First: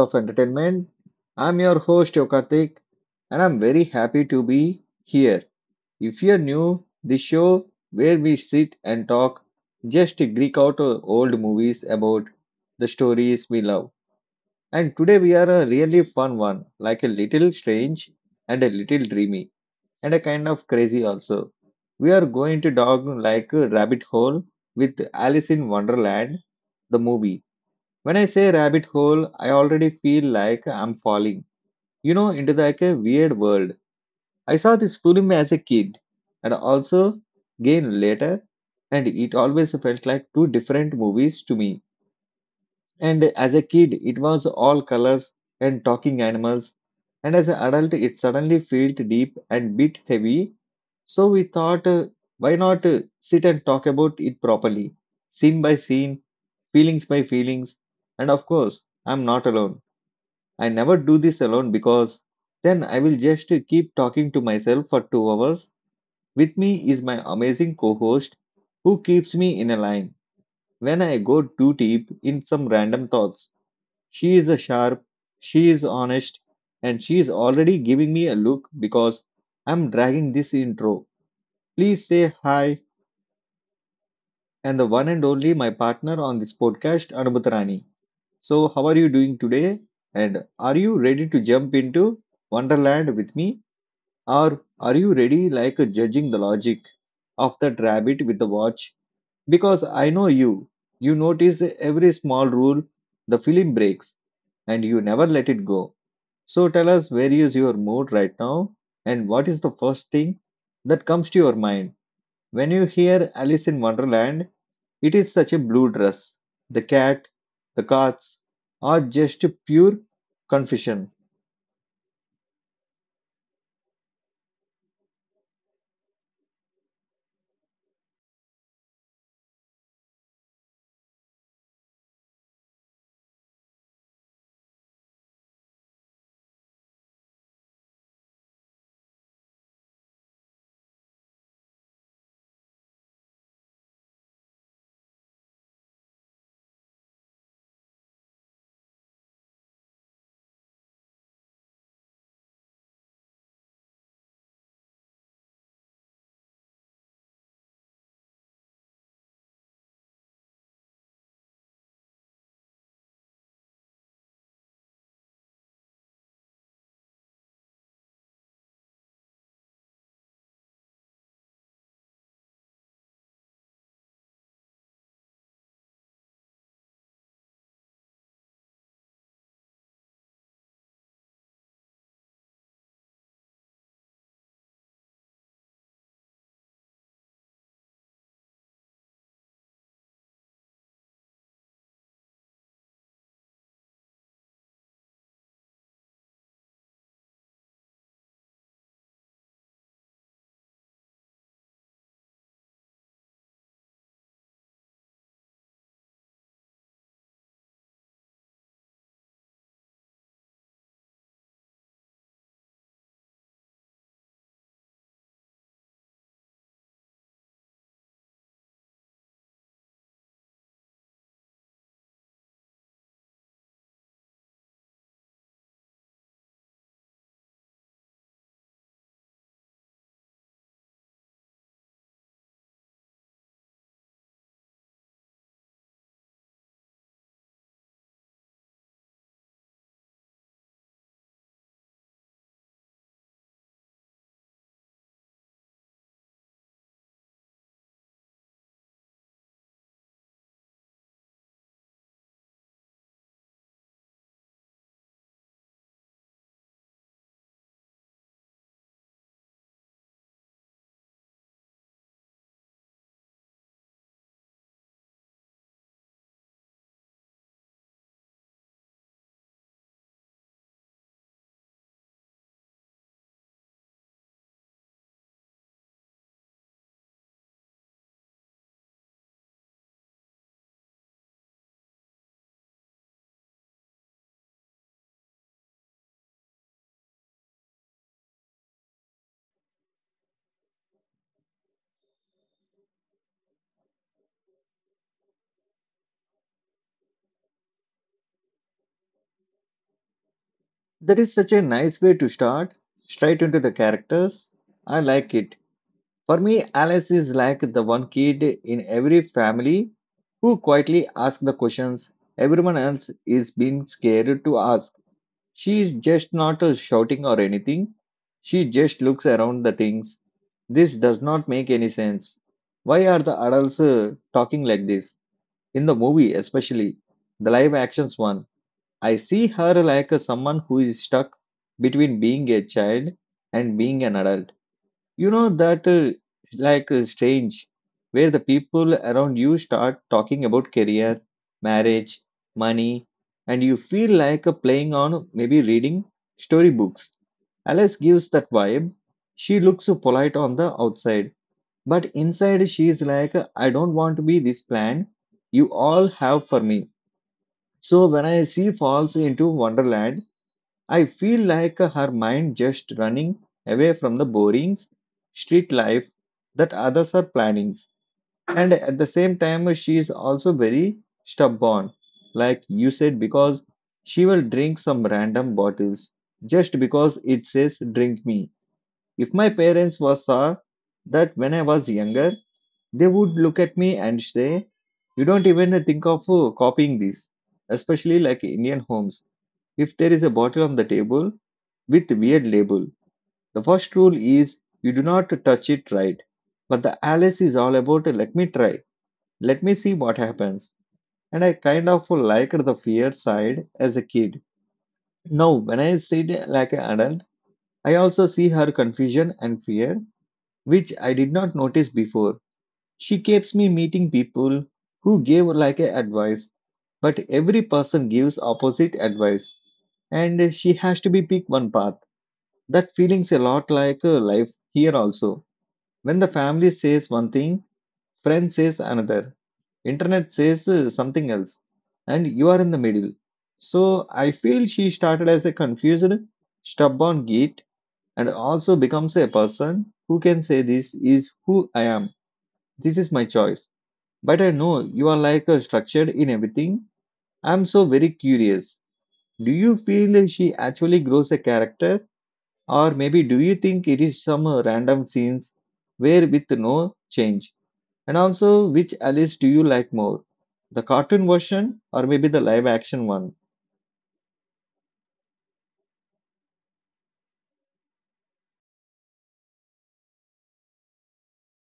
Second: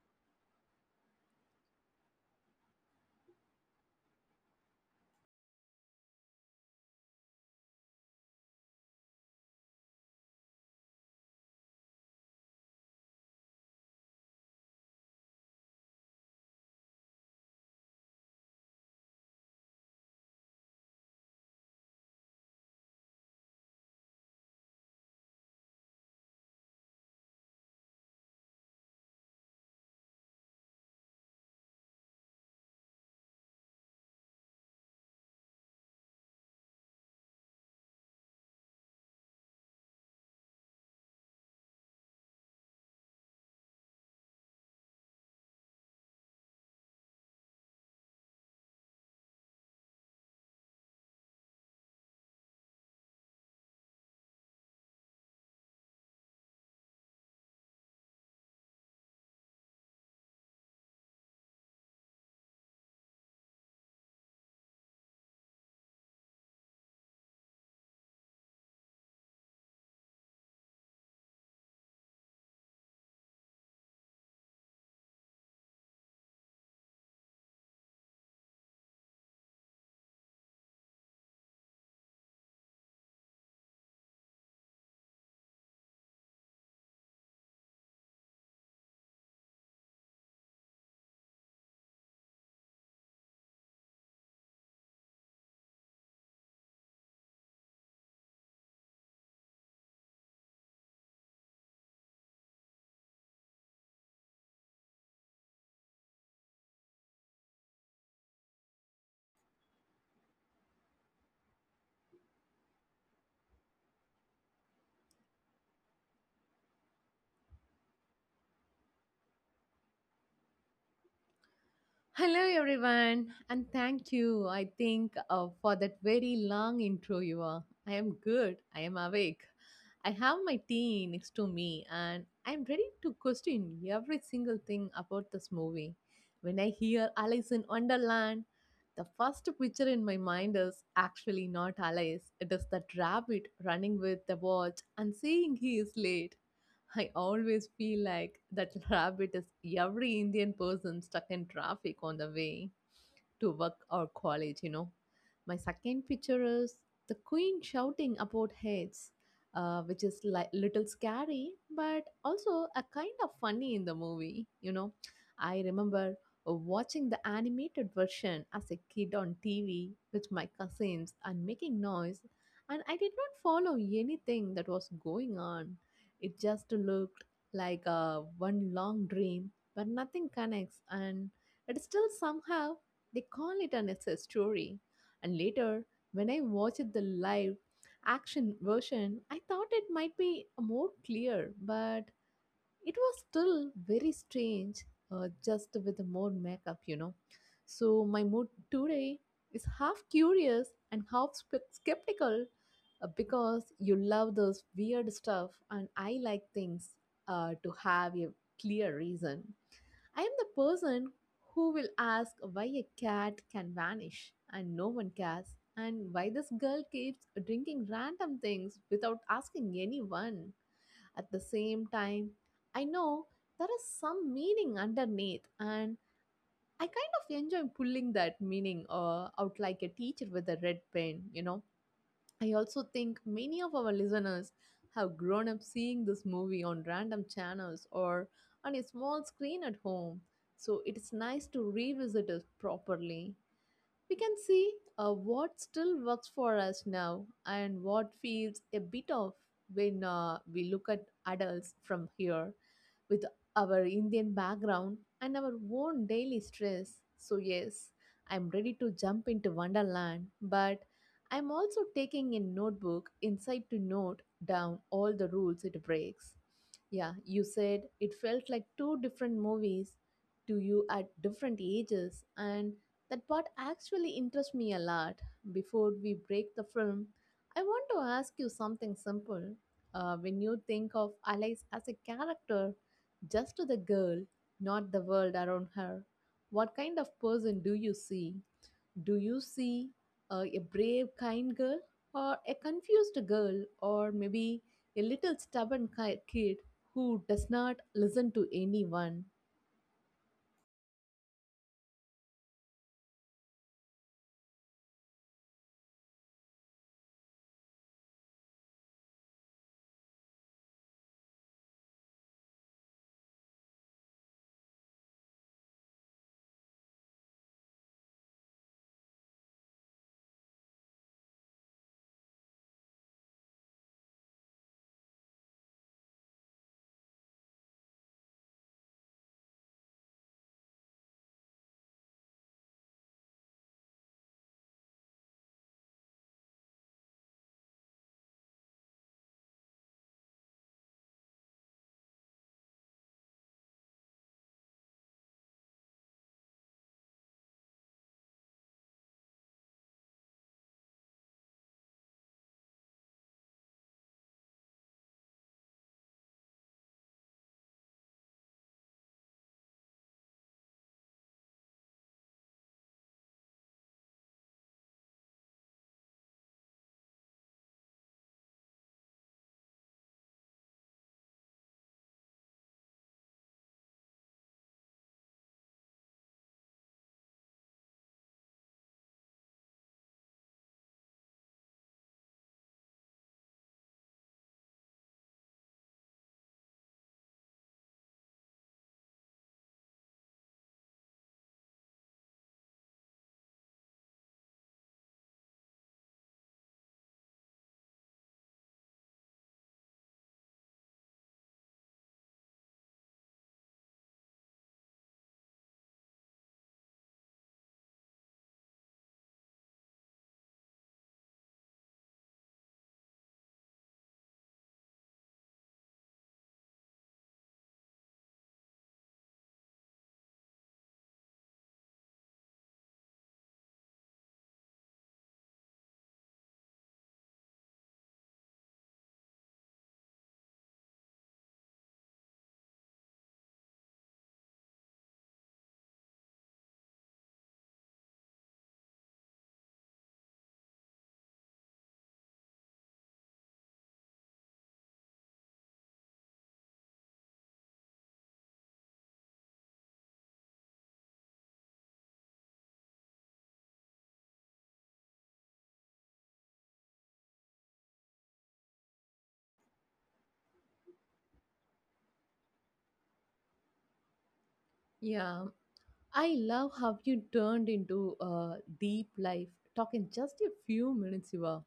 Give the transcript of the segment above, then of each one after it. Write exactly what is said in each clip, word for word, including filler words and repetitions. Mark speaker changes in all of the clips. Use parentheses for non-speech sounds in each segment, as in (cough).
Speaker 1: of Entertainment. I'm your host Yokartik, and I'm very happy to be here. If you're new, this show where we sit and talk, just Greek out uh, old movies about the stories we love. And today we are a really fun one, like a little strange and a little dreamy and a kind of crazy also. We are going to dog like a rabbit hole with Alice in Wonderland, the movie. When I say rabbit hole, I already feel like I'm falling, you know, into like a weird world. I saw this film as a kid and also again later, and it always felt like two different movies to me. And as a kid, it was all colors and talking animals, and as an adult, it suddenly felt deep and bit heavy. So we thought, uh, why not uh, sit and talk about it properly, scene by scene, feelings by feelings, and of course, I'm not alone. I never do this alone because then I will just keep talking to myself for two hours. With me is my amazing co host who keeps me in a line when I go too deep in some random thoughts. She is a sharp, she is honest, and she is already giving me a look because I'm dragging this intro. Please say hi and the one and only my partner on this podcast, Anubhutarani. So, how are you doing today? And are you ready to jump into Wonderland with me? Or are you ready, like judging the logic of that rabbit with the watch? Because I know you. You notice every small rule the film breaks, and you never let it go. So tell us, where is your mood right now, and what is the first thing that comes to your mind when you hear Alice in Wonderland? It is such a blue dress, the cat, the cats, or just pure confusion.
Speaker 2: Hello, everyone, and thank you I think uh, for that very long intro. You are. I am good. I am awake. I have my tea next to me, and I'm ready to question every single thing about this movie. When I hear Alice in Wonderland, the first picture in my mind is actually not Alice. It is that rabbit running with the watch and saying he is late. I always feel like that (laughs) rabbit is every Indian person stuck in traffic on the way to work or college, you know. My second picture is the queen shouting about heads, uh, which is like little scary, but also a kind of funny in the movie, you know. I remember watching the animated version as a kid on T V with my cousins and making noise, and I did not follow anything that was going on. It just looked like a one long dream, but nothing connects, and it still somehow they call it an success story. And later, when I watched the live action version, I thought it might be more clear, but it was still very strange, uh, just with more makeup, you know. So, my mood today is half curious and half spe- skeptical uh, because you love those weird stuff, and I like things uh, to have a clear reason. I am the person who will ask why a cat can vanish and no one cares, and why this girl keeps drinking random things without asking anyone. At the same time, I know there is some meaning underneath, and I kind of enjoy pulling that meaning uh, out like a teacher with a red pen, you know. I also think many of our listeners have grown up seeing this movie on random channels or on a small screen at home. So it is nice to revisit it properly. We can see uh, what still works for us now and what feels a bit off when uh, we look at adults from here with our Indian background and our own daily stress. So, yes, I'm ready to jump into Wonderland, but I'm also taking a notebook inside to note down all the rules it breaks. Yeah, you said it felt like two different movies to you at different ages, and that part actually interests me a lot. Before we break the film, I want to ask you something simple. Uh, when you think of Alice as a character, just to the girl, not the world around her. What kind of person do you see? Do you see uh, a brave, kind girl, or a confused girl, or maybe a little stubborn ki- kid who does not listen to anyone?
Speaker 1: That is such a nice way to start, straight into the characters. I like it. For me, Alice is like the one kid in every family who quietly asks the questions everyone else is being scared to ask. She is just not uh, shouting or anything. She just looks around the things. This does not make any sense. Why are the adults uh, talking like this? In the movie, especially the live actions one, I see her like a someone who is stuck between being a child and being an adult. You know that uh, like uh, strange where the people around you start talking about career, marriage, money, and you feel like uh, playing on maybe reading storybooks. Alice gives that vibe. She looks so polite on the outside, but inside she is like, I don't want to be this plan you all have for me. So when I see falls into Wonderland, I feel like her mind just running away from the boring street life that others are planning. And at the same time, she is also very stubborn, like you said, because she will drink some random bottles just because it says drink me. If my parents were saw that when I was younger, they would look at me and say, you don't even think of uh, copying this, especially like Indian homes. If there is a bottle on the table, with weird label. The first rule is you do not touch it, right? But the Alice is all about let me try, let me see what happens. And I kind of liked the fear side as a kid. Now, when I see it like an adult, I also see her confusion and fear, which I did not notice before. She keeps me meeting people who gave like a advice, but every person gives opposite advice, and she has to be pick one path. That feeling's a lot like uh, life here also. When the family says one thing, friend says another, internet says uh, something else, and you are in the middle. So I feel she started as a confused, stubborn git and also becomes a person who can say this is who I am. This is my choice. But I know you are like uh, structured in everything. I'm so very curious. Do you feel she actually grows a character? Or maybe do you think it is some uh, random scenes where with no change? And also, which Alice do you like more? The cartoon version or maybe the live action one?
Speaker 2: Yeah, I love how you turned into a deep life talk in just a few minutes, Siva.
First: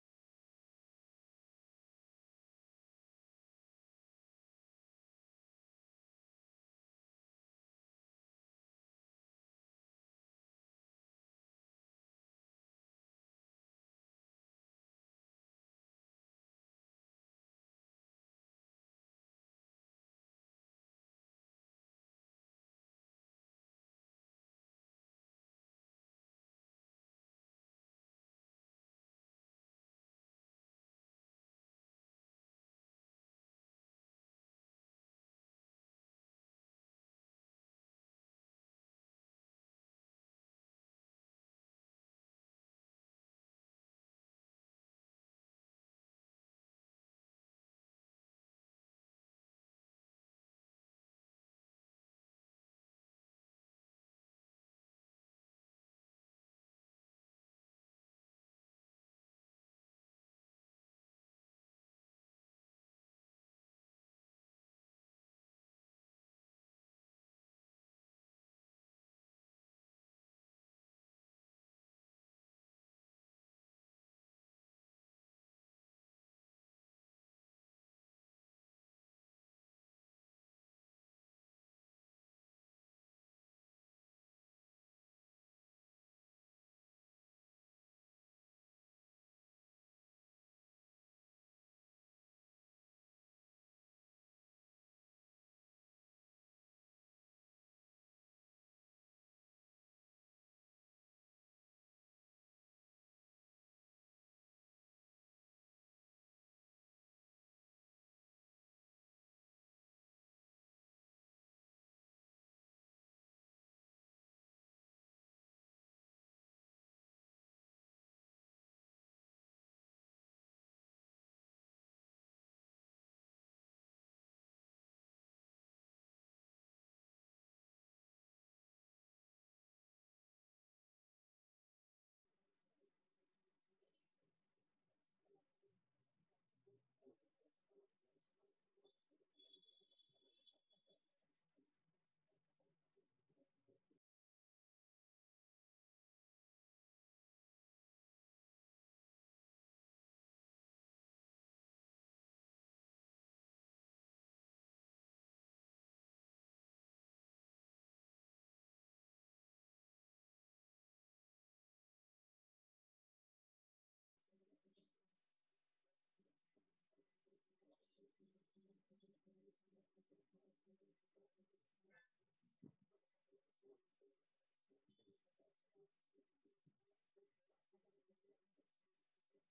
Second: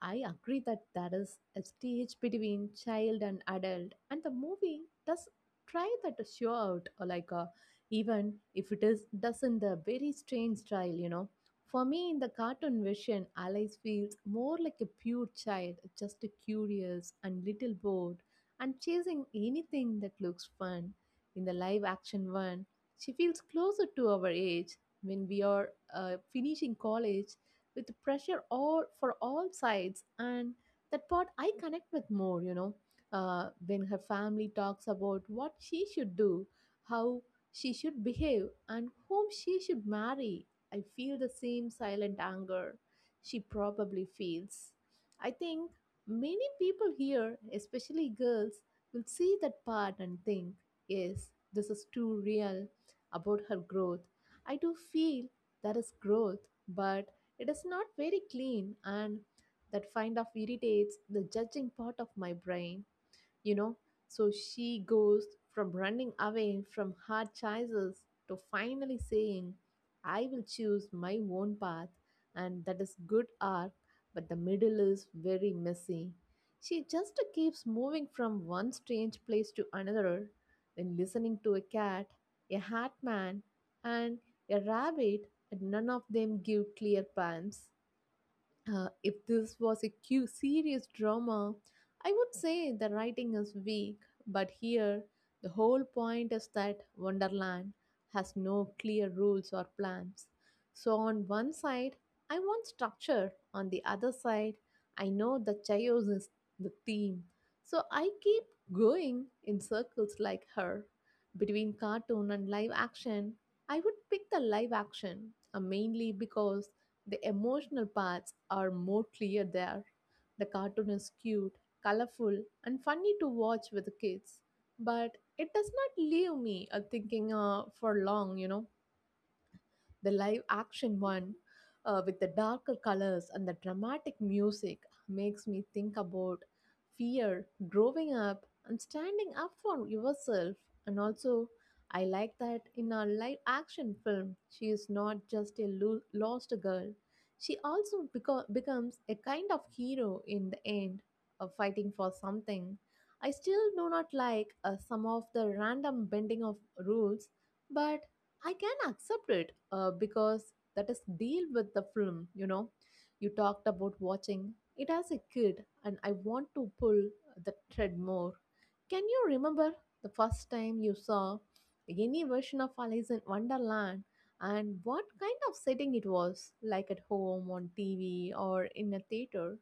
Speaker 2: I agree that that is a stage between child and adult, and the movie does try that to show out, or like a even if it is does in the very strange style, you know. For me, in the cartoon version, Alice feels more like a pure child, just curious and little bored, and chasing anything that looks fun. In the live action one, she feels closer to our age when we are uh, finishing college with pressure all for all sides and that part I connect with more, you know uh, when her family talks about what she should do, how she should behave and whom she should marry. I feel the same silent anger she probably feels. I think many people here, especially girls, will see that part and think, yes, this is too real. About her growth, I do feel there is growth, but it is not very clean, and that kind of irritates the judging part of my brain, you know. So she goes from running away from hard choices to finally saying, I will choose my own path, and that is good art, but the middle is very messy. She just keeps moving from one strange place to another, then listening to a cat, a hat man, and a rabbit, and none of them give clear plans. Uh, if this was a cu- serious drama, I would say the writing is weak, but here the whole point is that Wonderland has no clear rules or plans. So, on one side, I want structure, on the other side, I know the chaos is the theme. So, I keep going in circles like her. Between cartoon and live action, I would pick the live action uh, mainly because the emotional parts are more clear there. The cartoon is cute, colorful, and funny to watch with the kids, but it does not leave me uh, thinking uh, for long, you know. The live action one, uh, with the darker colors and the dramatic music, makes me think about fear, growing up, and standing up for yourself. And also, I like that in a live action film, she is not just a lo- lost girl. She also beco- becomes a kind of hero in the end of fighting for something. I still do not like uh, some of the random bending of rules, but I can accept it uh, because that is deal with the film, you know. You talked about watching it as a kid, and I want to pull the thread more. Can you remember the first time you saw any version of Alice in Wonderland and what kind of setting it was, like at home, on T V, or in a theater?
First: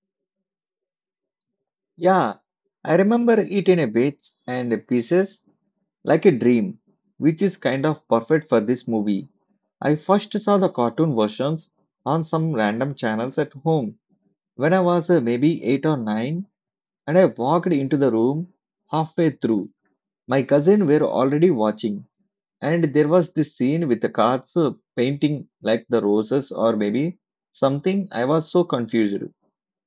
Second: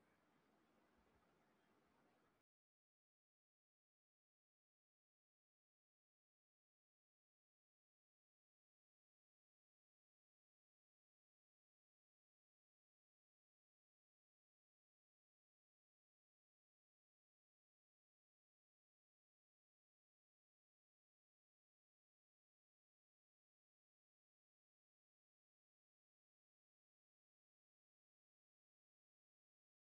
Speaker 1: Yeah, I remember it in a bits and pieces like a dream, which is kind of perfect for this movie. I first saw the cartoon versions on some random channels at home when I was uh, maybe eight or nine, and I walked into the room halfway through. My cousin were already watching. And there was this scene with the cats uh, painting like the roses or maybe something. I was so confused.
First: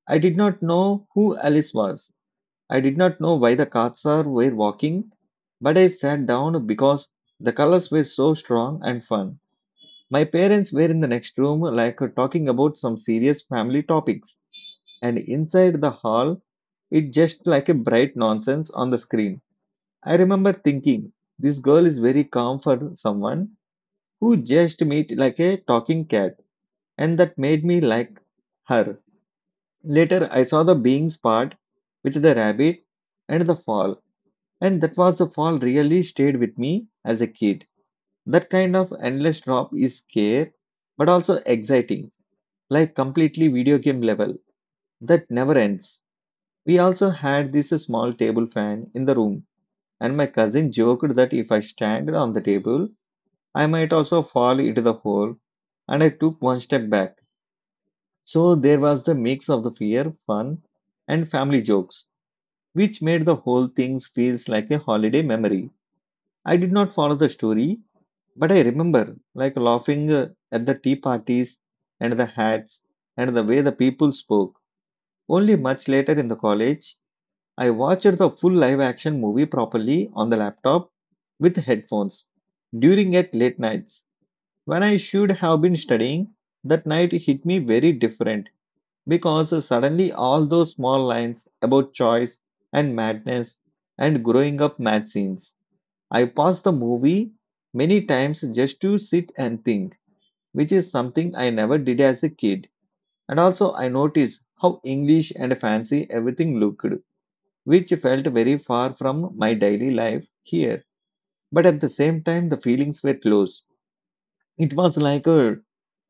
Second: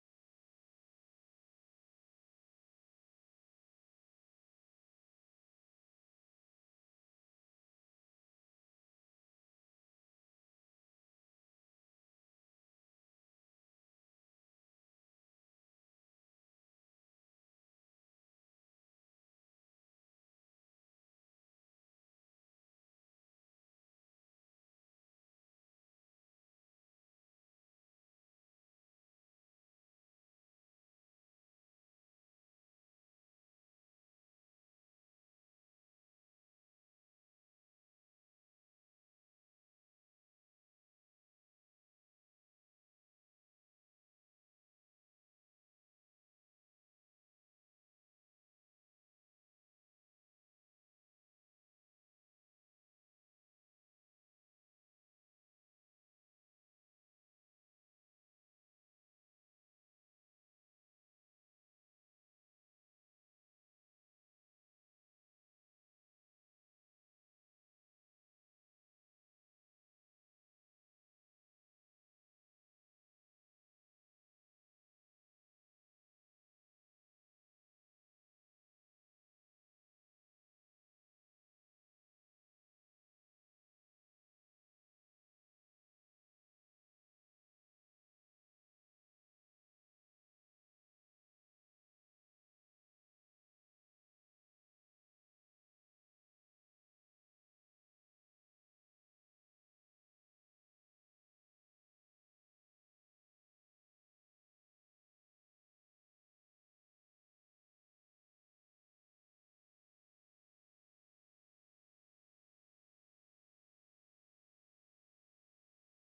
Speaker 1: I did not know who Alice was. I did not know why the cats are were walking, but I sat down because the colors were so strong and fun. My parents were in the next room, like uh, talking about some serious family topics, and inside the hall it just like a bright nonsense on the screen. I remember thinking this girl is very calm for someone who just meet like a talking cat, and that made me like her. Later, I saw the beings part with the rabbit and the fall, and that was the fall really stayed with me as a kid. That kind of endless drop is scare, but also exciting, like completely video game level that never ends. We also had this small table fan in the room, and my cousin joked that if I stand on the table, I might also fall into the hole, and I took one step back. So there was the mix of the fear, fun, and family jokes, which made the whole thing feels like a holiday memory. I did not follow the story, but I remember like laughing uh, at the tea parties and the hats and the way the people spoke. Only much later in the college, I watched the full live action movie properly on the laptop with headphones during at late nights when I should have been studying. That night hit me very different because suddenly all those small lines about choice and madness and growing up mad scenes. I paused the movie many times just to sit and think, which is something I never did as a kid. And also, I noticed how English and fancy everything looked, which felt very far from my daily life here. But at the same time, the feelings were close. It was like a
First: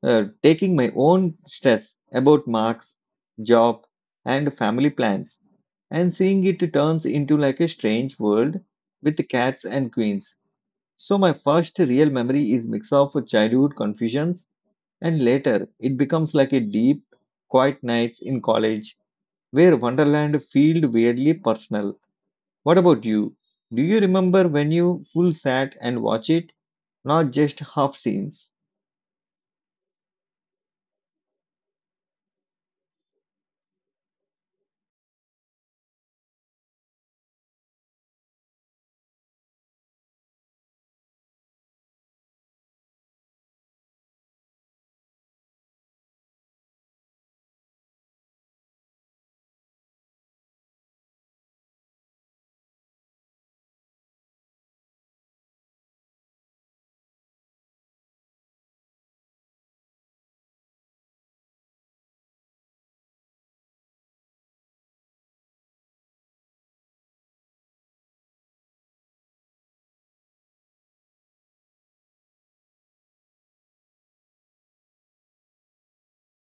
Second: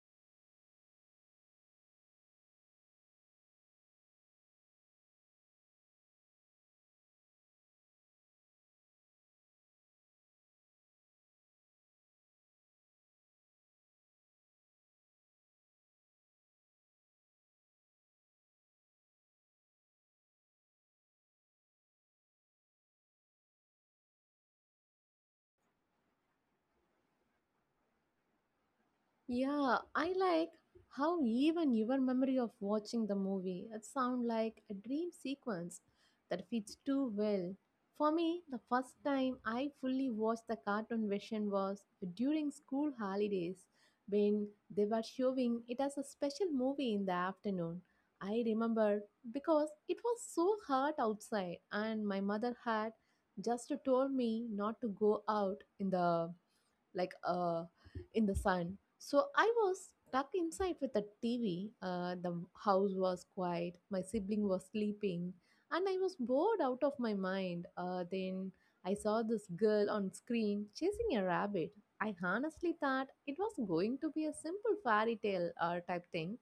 Speaker 1: uh, taking my own stress about marks, job, and family plans, and seeing it turns into like a strange world with cats and queens. So my first real memory is mix of childhood confusions, and later it becomes like a deep, quiet nights in college where Wonderland felt weirdly personal. What about you? Do you remember when you full sat and watch it, not just half scenes?
Speaker 2: Yeah, I like how even your memory of watching the movie it sound like a dream sequence that fits too well. For me, the first time I fully watched the cartoon version was during school holidays when they were showing it as a special movie in the afternoon. I remember because it was so hot outside and my mother had just told me not to go out in the like uh in the sun. So I was tucked inside with the TV. Uh, the house was quiet, my sibling was sleeping, and I was bored out of my mind. Uh, then I saw this girl on screen chasing a rabbit. I honestly thought it was going to be a simple fairy tale uh, type thing,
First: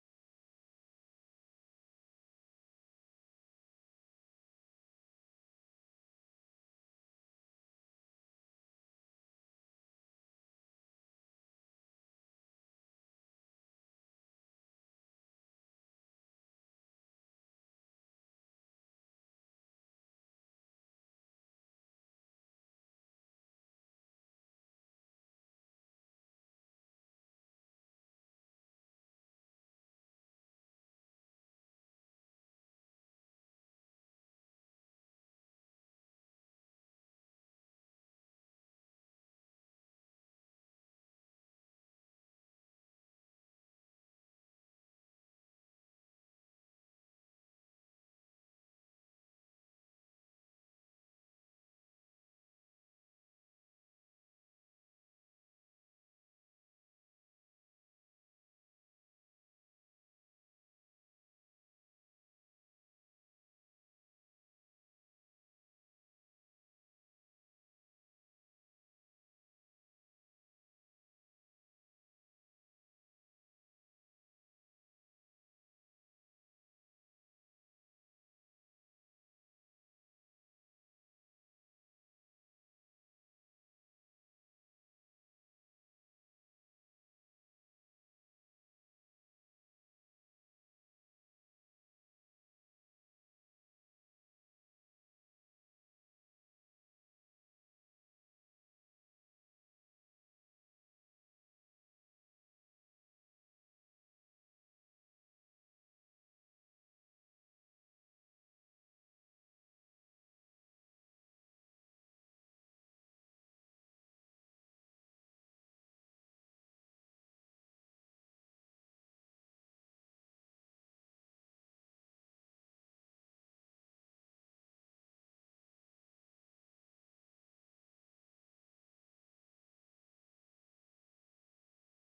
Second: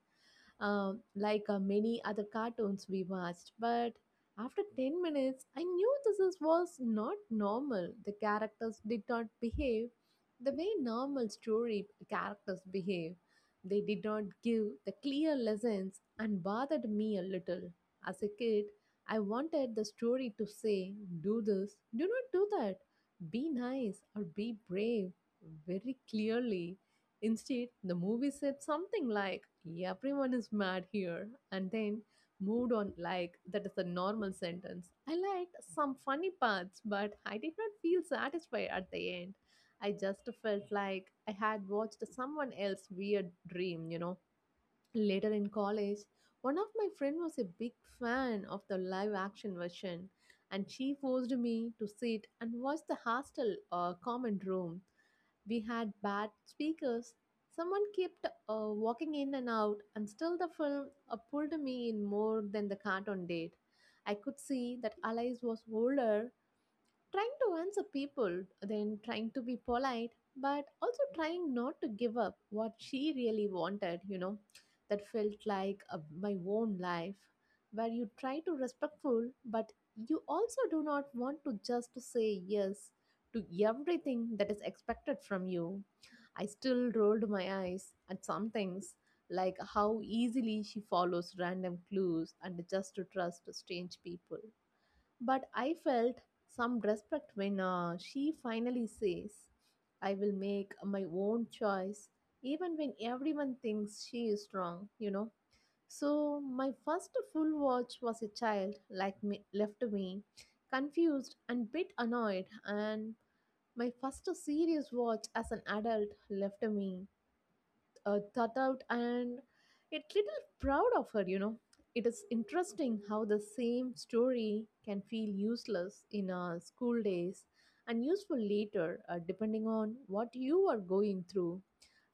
Speaker 2: um, like uh, many other cartoons we watched. But after ten minutes, I knew this is, was not normal. The characters did not behave the way normal story characters behave. They did not give the clear lessons and bothered me a little. As a kid, I wanted the story to say, do this, do not do that, be nice, or be brave very clearly. Instead, the movie said something like, everyone is mad here, and then moved on like that is a normal sentence. I liked some funny parts, but I did not feel satisfied at the end. I just felt like I had watched someone else's weird dream, you know. Later in college, one of my friend was a big fan of the live action version and she forced me to sit and watch the hostel uh, common room. We had bad speakers. Someone kept uh, walking in and out, and still the film uh, pulled me in more than the cartoon did. I could see that Alice was older, trying to answer people, then trying to be polite, but also trying not to give up what she really wanted, you know, that felt like a, my own life, where you try to respectful, but you also do not want to just to say yes to everything that is expected from you. I still rolled my eyes at some things, like how easily she follows random clues and just to trust strange people, but I felt some respect when uh, she finally says, I will make my own choice, even when everyone thinks she is wrong, you know. So my first full watch was a child like me left me confused and bit annoyed, and my first serious watch as an adult left me uh, thought out and yet little proud of her, you know. It is interesting how the same story can feel useless in uh, school days and useful later, uh, depending on what you are going through.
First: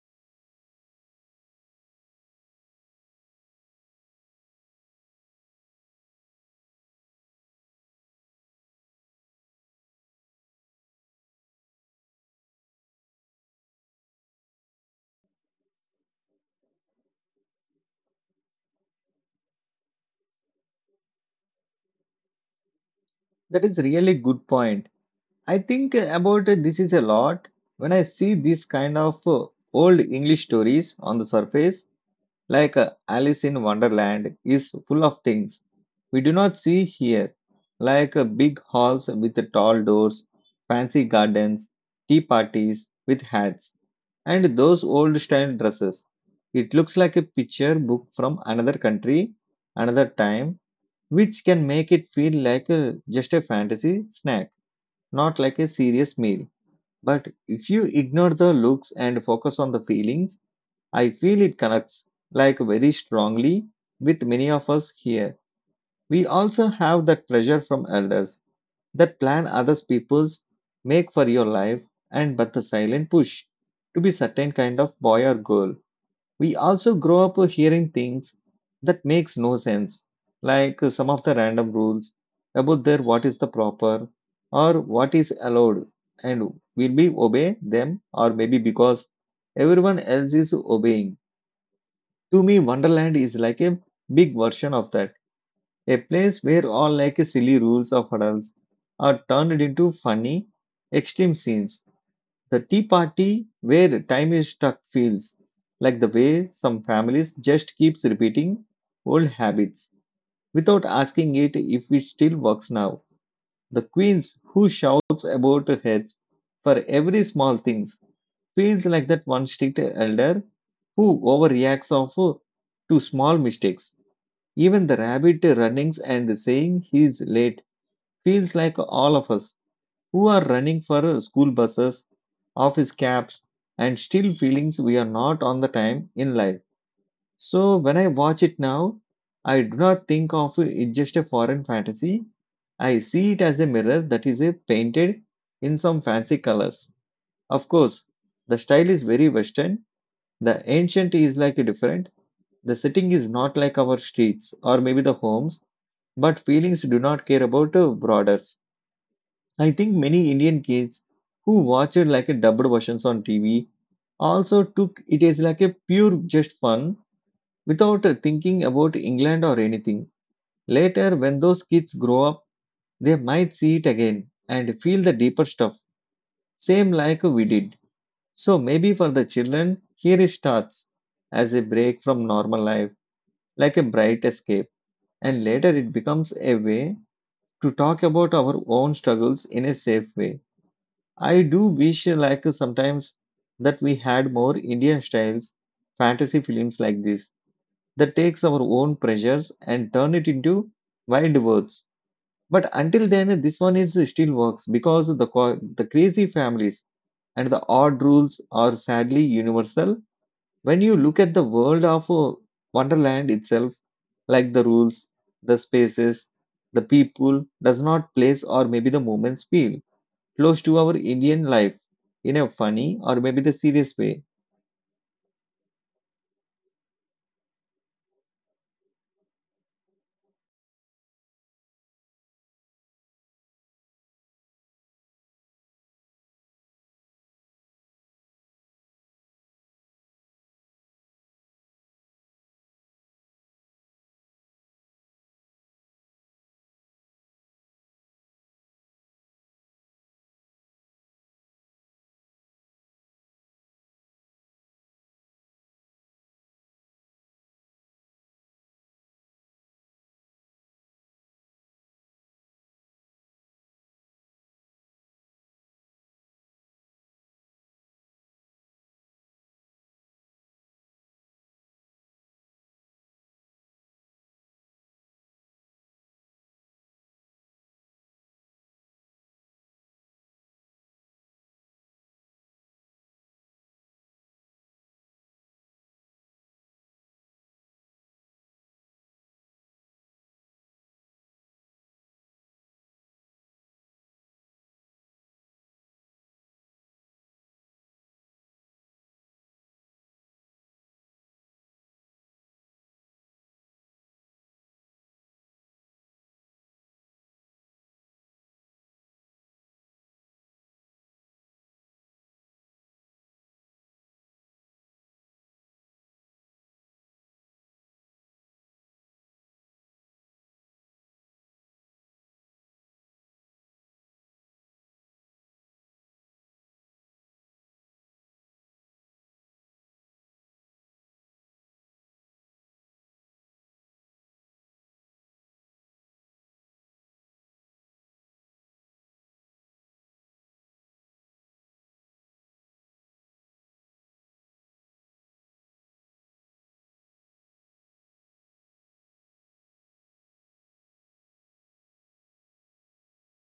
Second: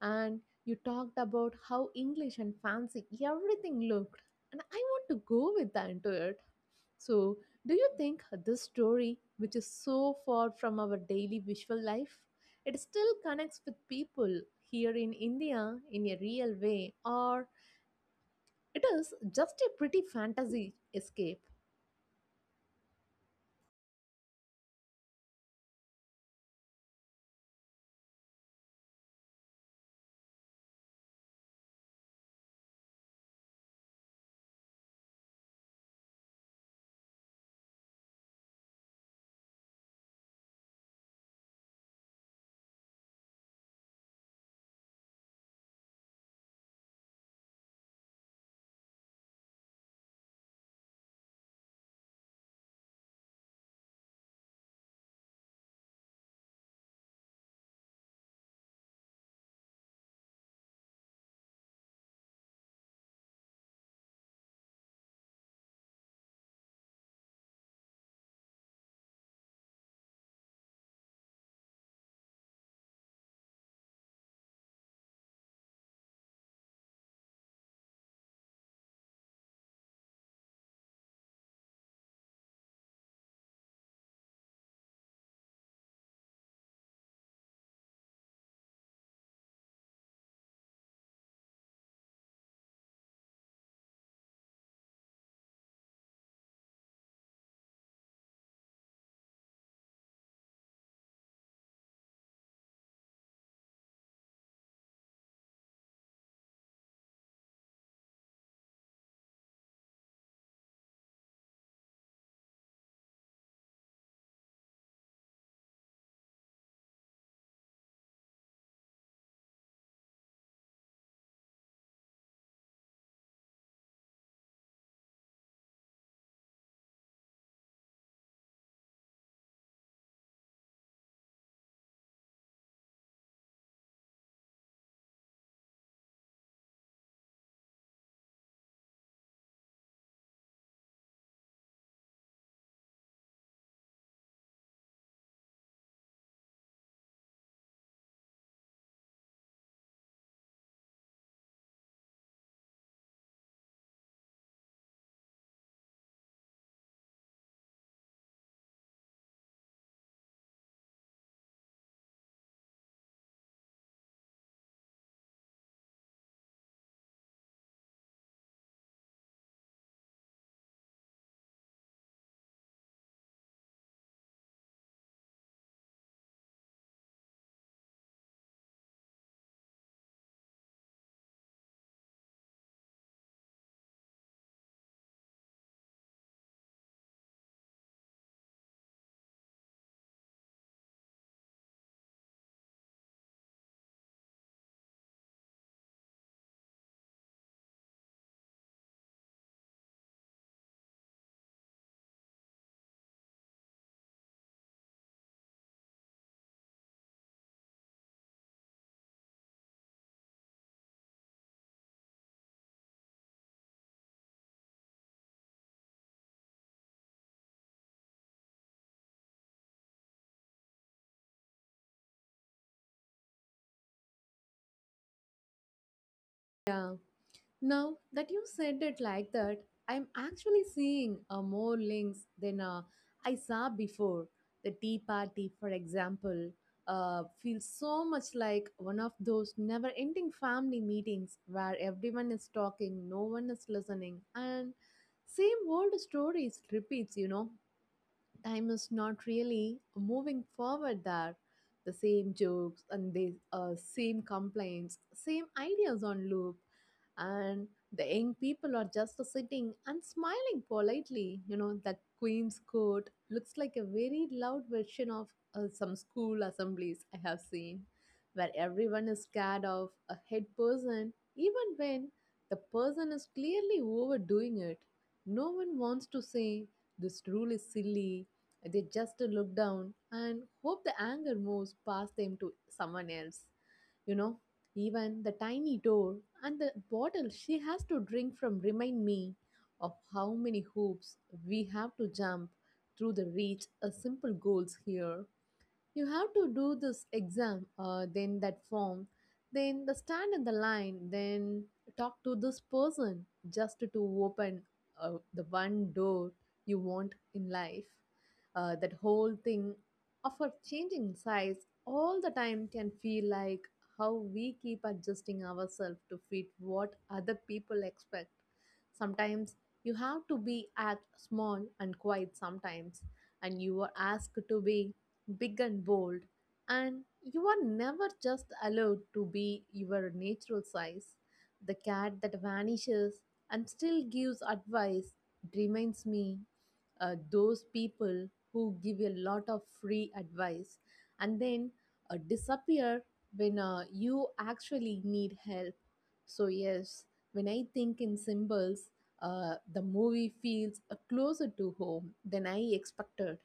Speaker 2: And you talked about how English and fancy everything looked, and I want to go with that into it. So, do you think this story, which is so far from our daily visual life, it still connects with people here in India in a real way, or it is just a pretty fantasy escape?
Speaker 1: That is really good point. I think about this is a lot when I see these kind of uh, old English stories on the surface, like uh, Alice in Wonderland is full of things we do not see here, like uh, big halls with tall doors, fancy gardens, tea parties with hats, and those old style dresses. It looks like a picture book from another country, another time, which can make it feel like uh, just a fantasy snack, not like a serious meal. But if you ignore the looks and focus on the feelings, I feel it connects like very strongly with many of us here. We also have that pressure from elders that plan others people's make for your life, and but the silent push to be certain kind of boy or girl. We also grow up hearing things that makes no sense, like some of the random rules about their what is the proper or what is allowed, and will we obey them or maybe because everyone else is obeying. To me, Wonderland is like a big version of that, a place where all like silly rules of adults are turned into funny extreme scenes. The tea party where time is stuck feels like the way some families just keeps repeating old habits without asking it if it still works now. The queens who shouts about her heads for every small things feels like that one strict elder who overreacts of uh, to small mistakes. Even the rabbit runnings and saying he's late feels like all of us who are running for uh, school buses, office cabs, and still feelings we are not on the time in life. So when I watch it now, I do not think of it just a foreign fantasy. I see it as a mirror that is uh, painted in some fancy colors. Of course, the style is very Western. The ancient is like a different. The setting is not like our streets or maybe the homes, but feelings do not care about uh, borders. I think many Indian kids who watch it like a dubbed versions on T V also took it as like a pure just fun without uh, thinking about England or anything. Later, when those kids grow up, they might see it again and feel the deeper stuff, same like we did. So maybe for the children, here it starts as a break from normal life, like a bright escape, and later it becomes a way to talk about our own struggles in a safe way. I do wish uh, like uh, sometimes that we had more Indian styles fantasy films like this that takes our own pressures and turn it into wild words. But until then, uh, this one is uh, still works because the co- the crazy families and the odd rules are sadly universal. When you look at the world of uh, Wonderland itself, like the rules, the spaces, the people does not place or maybe the moments feel close to our Indian life in a funny or maybe the serious way.
Speaker 2: Now that you said it like that, I'm actually seeing uh, more links than uh, I saw before. The Tea Party, for example, uh, feels so much like one of those never ending family meetings where everyone is talking, no one is listening, and same old stories repeats, you know time is not really moving forward there. The same jokes and the uh, same complaints, same ideas on loop, and the young people are just sitting and smiling politely. You know, that Queen's Court looks like a very loud version of uh, some school assemblies I have seen, where everyone is scared of a head person, even when the person is clearly overdoing it. No one wants to say this rule is silly. They just look down and hope the anger moves past them to someone else. You know, even the tiny door and the bottle she has to drink from remind me of how many hoops we have to jump through the reach of simple goals here. You have to do this exam, uh, then that form, then the stand in the line, then talk to this person just to open uh, the one door you want in life. Uh, that whole thing of a changing size all the time can feel like how we keep adjusting ourselves to fit what other people expect. Sometimes you have to be act small and quiet sometimes, and you are asked to be big and bold, and you are never just allowed to be your natural size. The cat that vanishes and still gives advice reminds me uh, those people who give a lot of free advice and then uh, disappear when uh, you actually need help. So, yes, when I think in symbols, uh, the movie feels uh, closer to home than I expected.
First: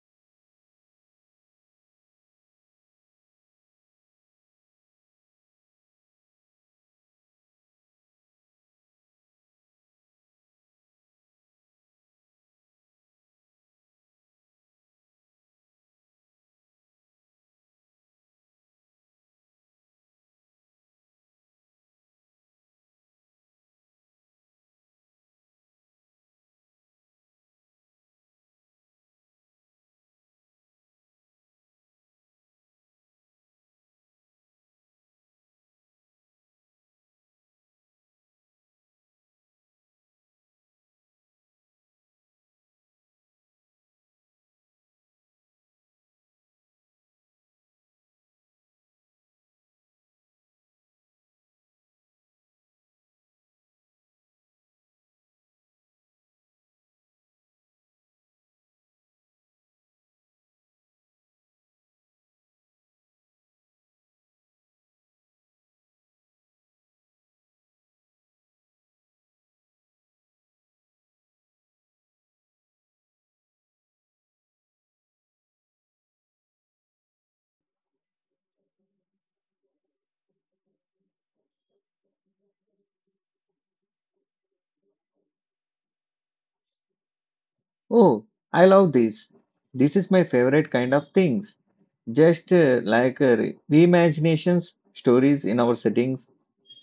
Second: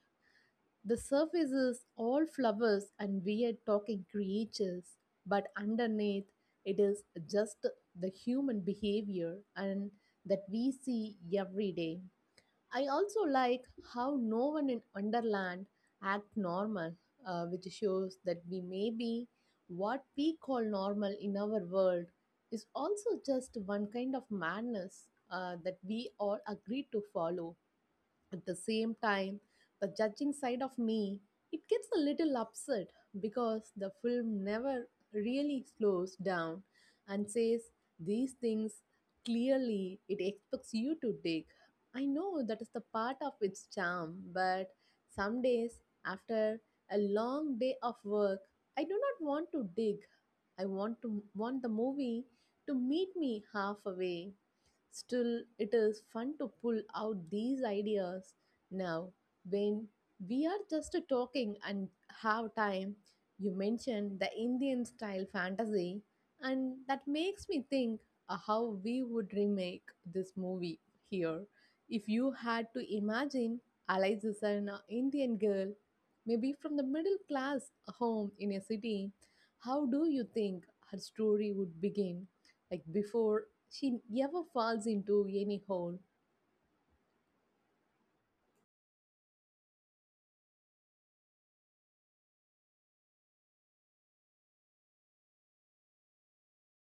Speaker 2: The surface is all flowers and weird talking creatures, but underneath it is just the human behavior and that we see every day. I also like how no one in Wonderland act normal, uh, which shows that we may be what we call normal in our world is also just one kind of madness uh, that we all agree to follow. At the same time, the judging side of me, it gets a little upset because the film never really slows down and says these things clearly. It expects you to dig. I know that is the part of its charm, but some days after a long day of work, I do not want to dig. I want to want the movie to meet me halfway. Still, it is fun to pull out these ideas now when we are just talking and have time. You mentioned the Indian style fantasy, and that makes me think uh, how we would remake this movie here. If you had to imagine Alice is an uh, Indian girl, maybe from the middle class home in a city, how do you think her story would begin? Like before she ever falls into any hole.
Speaker 1: Oh, I love this. This is my favorite kind of things. Just uh, like uh, re- reimaginations, stories in our settings.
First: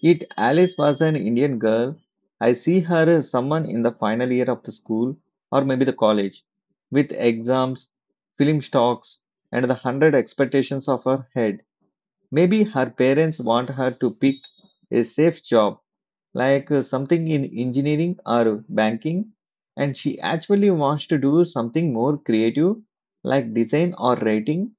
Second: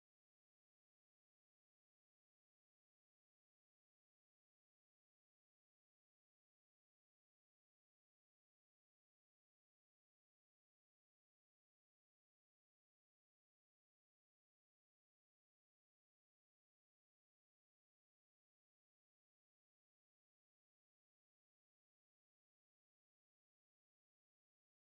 Speaker 1: It Alice was an Indian girl. I see her as someone in the final year of the school or maybe the college with exams, film stocks, and the hundred expectations of her head. Maybe her parents want her to pick a safe job like uh, something in engineering or banking, and she actually wants to do something more creative, like design or writing,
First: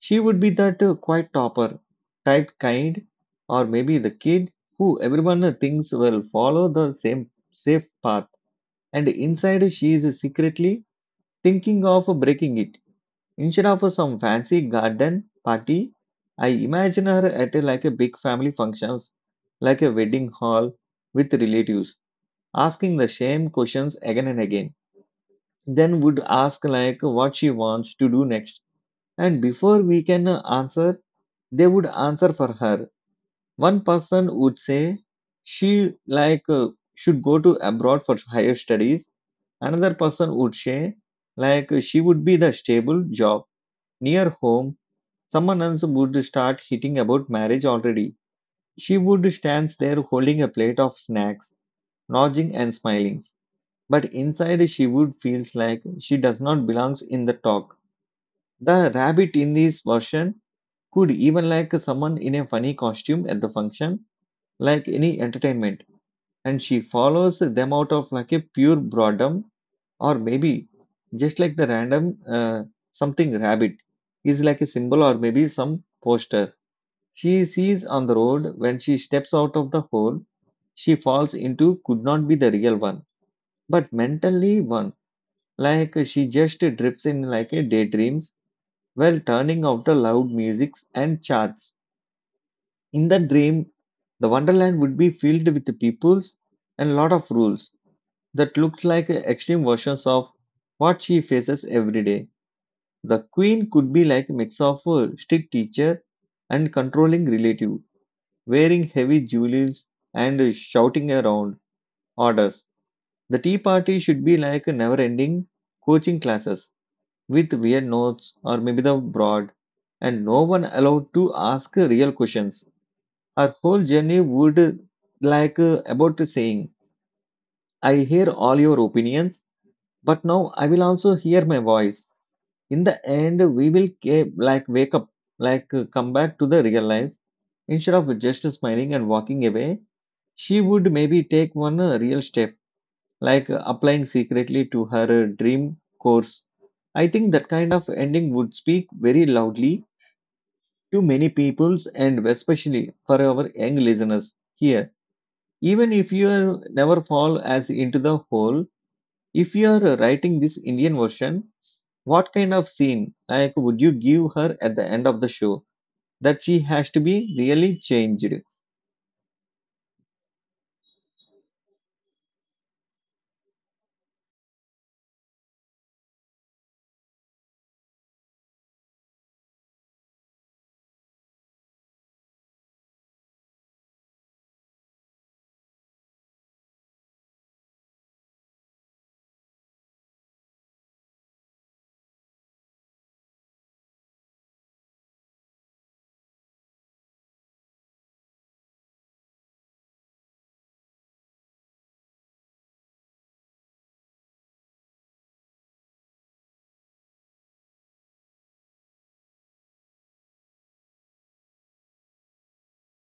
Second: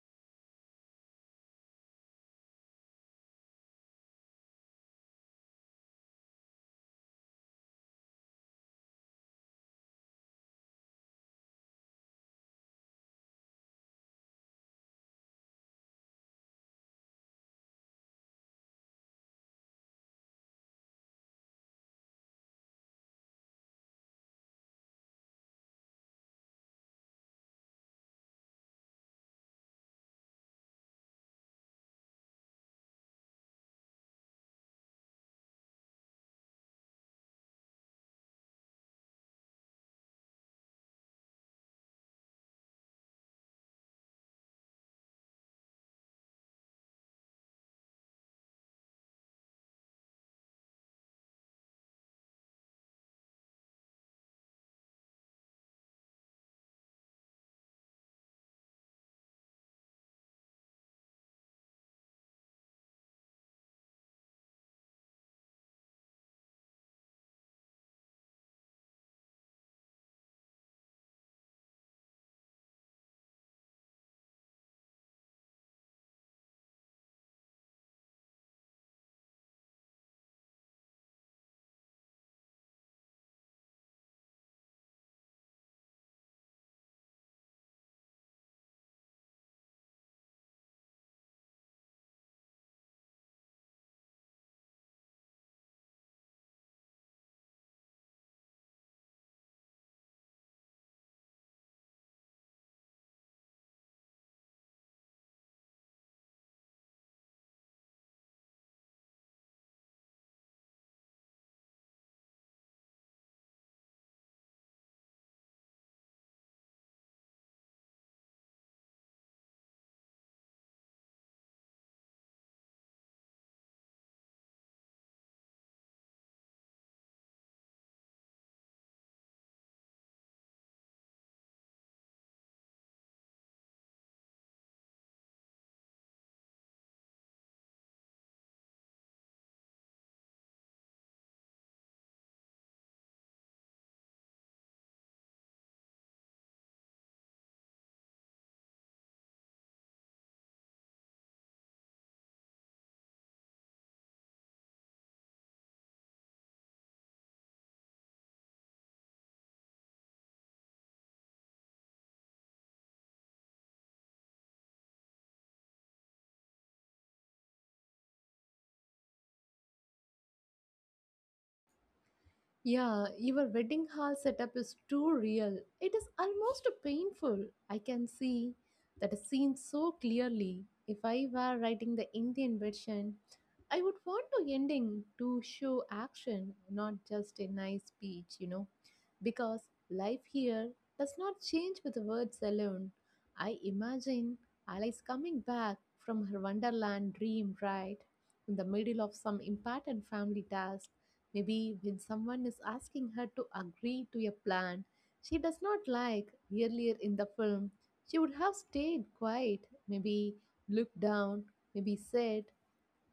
Speaker 1: she would be that uh, quiet topper type kind, or maybe the kid who everyone uh, thinks will follow the same safe path, and inside she is secretly thinking of breaking it. Instead of some fancy garden party, I imagine her at uh, like a big family functions, like a wedding hall with relatives asking the same questions again and again. Then would ask like what she wants to do next. And before we can answer, they would answer for her. One person would say she like uh, should go to abroad for higher studies. Another person would say like she would be the stable job near home. Someone else would start hitting about marriage already. She would stands there holding a plate of snacks, nodding and smiling, but inside she would feels like she does not belongs in the talk. The rabbit in this version could even like someone in a funny costume at the function, like any entertainment, and she follows them out of like a pure boredom, or maybe just like the random uh, something rabbit is like a symbol or maybe some poster she sees on the road when she steps out of the hole she falls into could not be the real one but mentally one, like she just drifts in like a daydreams while turning out the loud musics and charts. In the dream, the wonderland would be filled with the peoples and lot of rules that looks like extreme versions of what she faces every day. The queen could be like a mix of a strict teacher and controlling relative, wearing heavy jewels and shouting around orders. The tea party should be like never-ending coaching classes with weird notes or maybe the broad, and no one allowed to ask real questions. Our whole journey would like uh, about saying, I hear all your opinions, but now I will also hear my voice. In the end, we will ke- like wake up, like uh, come back to the real life. Instead of just smiling and walking away, she would maybe take one uh, real step, like uh, applying secretly to her uh, dream course. I think that kind of ending would speak very loudly to many peoples and especially for our young listeners here. Even if you are never fall as into the hole, if you are writing this Indian version, what kind of scene like would you give her at the end of the show that she has to be really changed?
Speaker 2: Yeah, your wedding hall setup is too real. It is almost painful. I can see that scene so clearly. If I were writing the Indian version, I would want to ending to show action, not just a nice speech, you know, because life here does not change with words alone. I imagine Alice coming back from her wonderland dream, right, in the middle of some important family task. Maybe when someone is asking her to agree to a plan she does not like, earlier in the film, she would have stayed quiet, maybe looked down, maybe said,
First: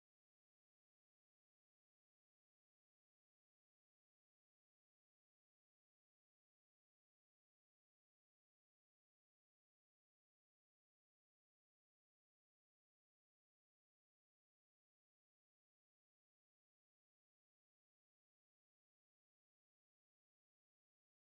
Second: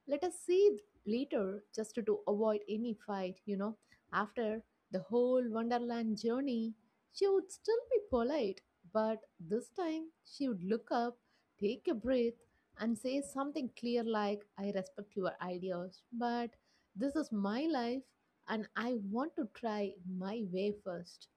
Speaker 2: let us see it later, just to avoid any fight, you know. After the whole Wonderland journey, she would still be polite, but this time she would look up, take a breath, and say something clear like, I respect your ideas, but this is my life and I want to try my way first.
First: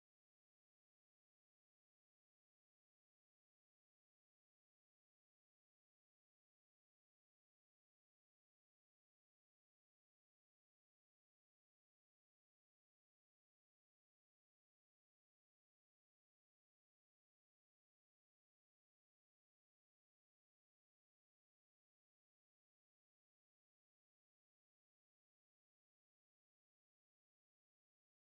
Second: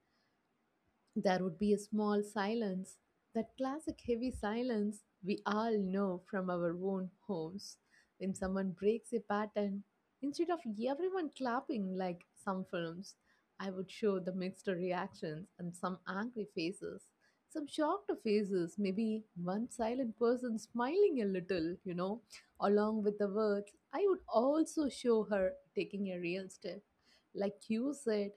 Speaker 2: There would be a small silence, that classic heavy silence we all know from our own homes. When someone breaks a pattern, instead of everyone clapping like some films, I would show the mixed reactions and some angry faces, some shocked faces, maybe one silent person smiling a little, you know. Along with the words, I would also show her taking a real step, like you said,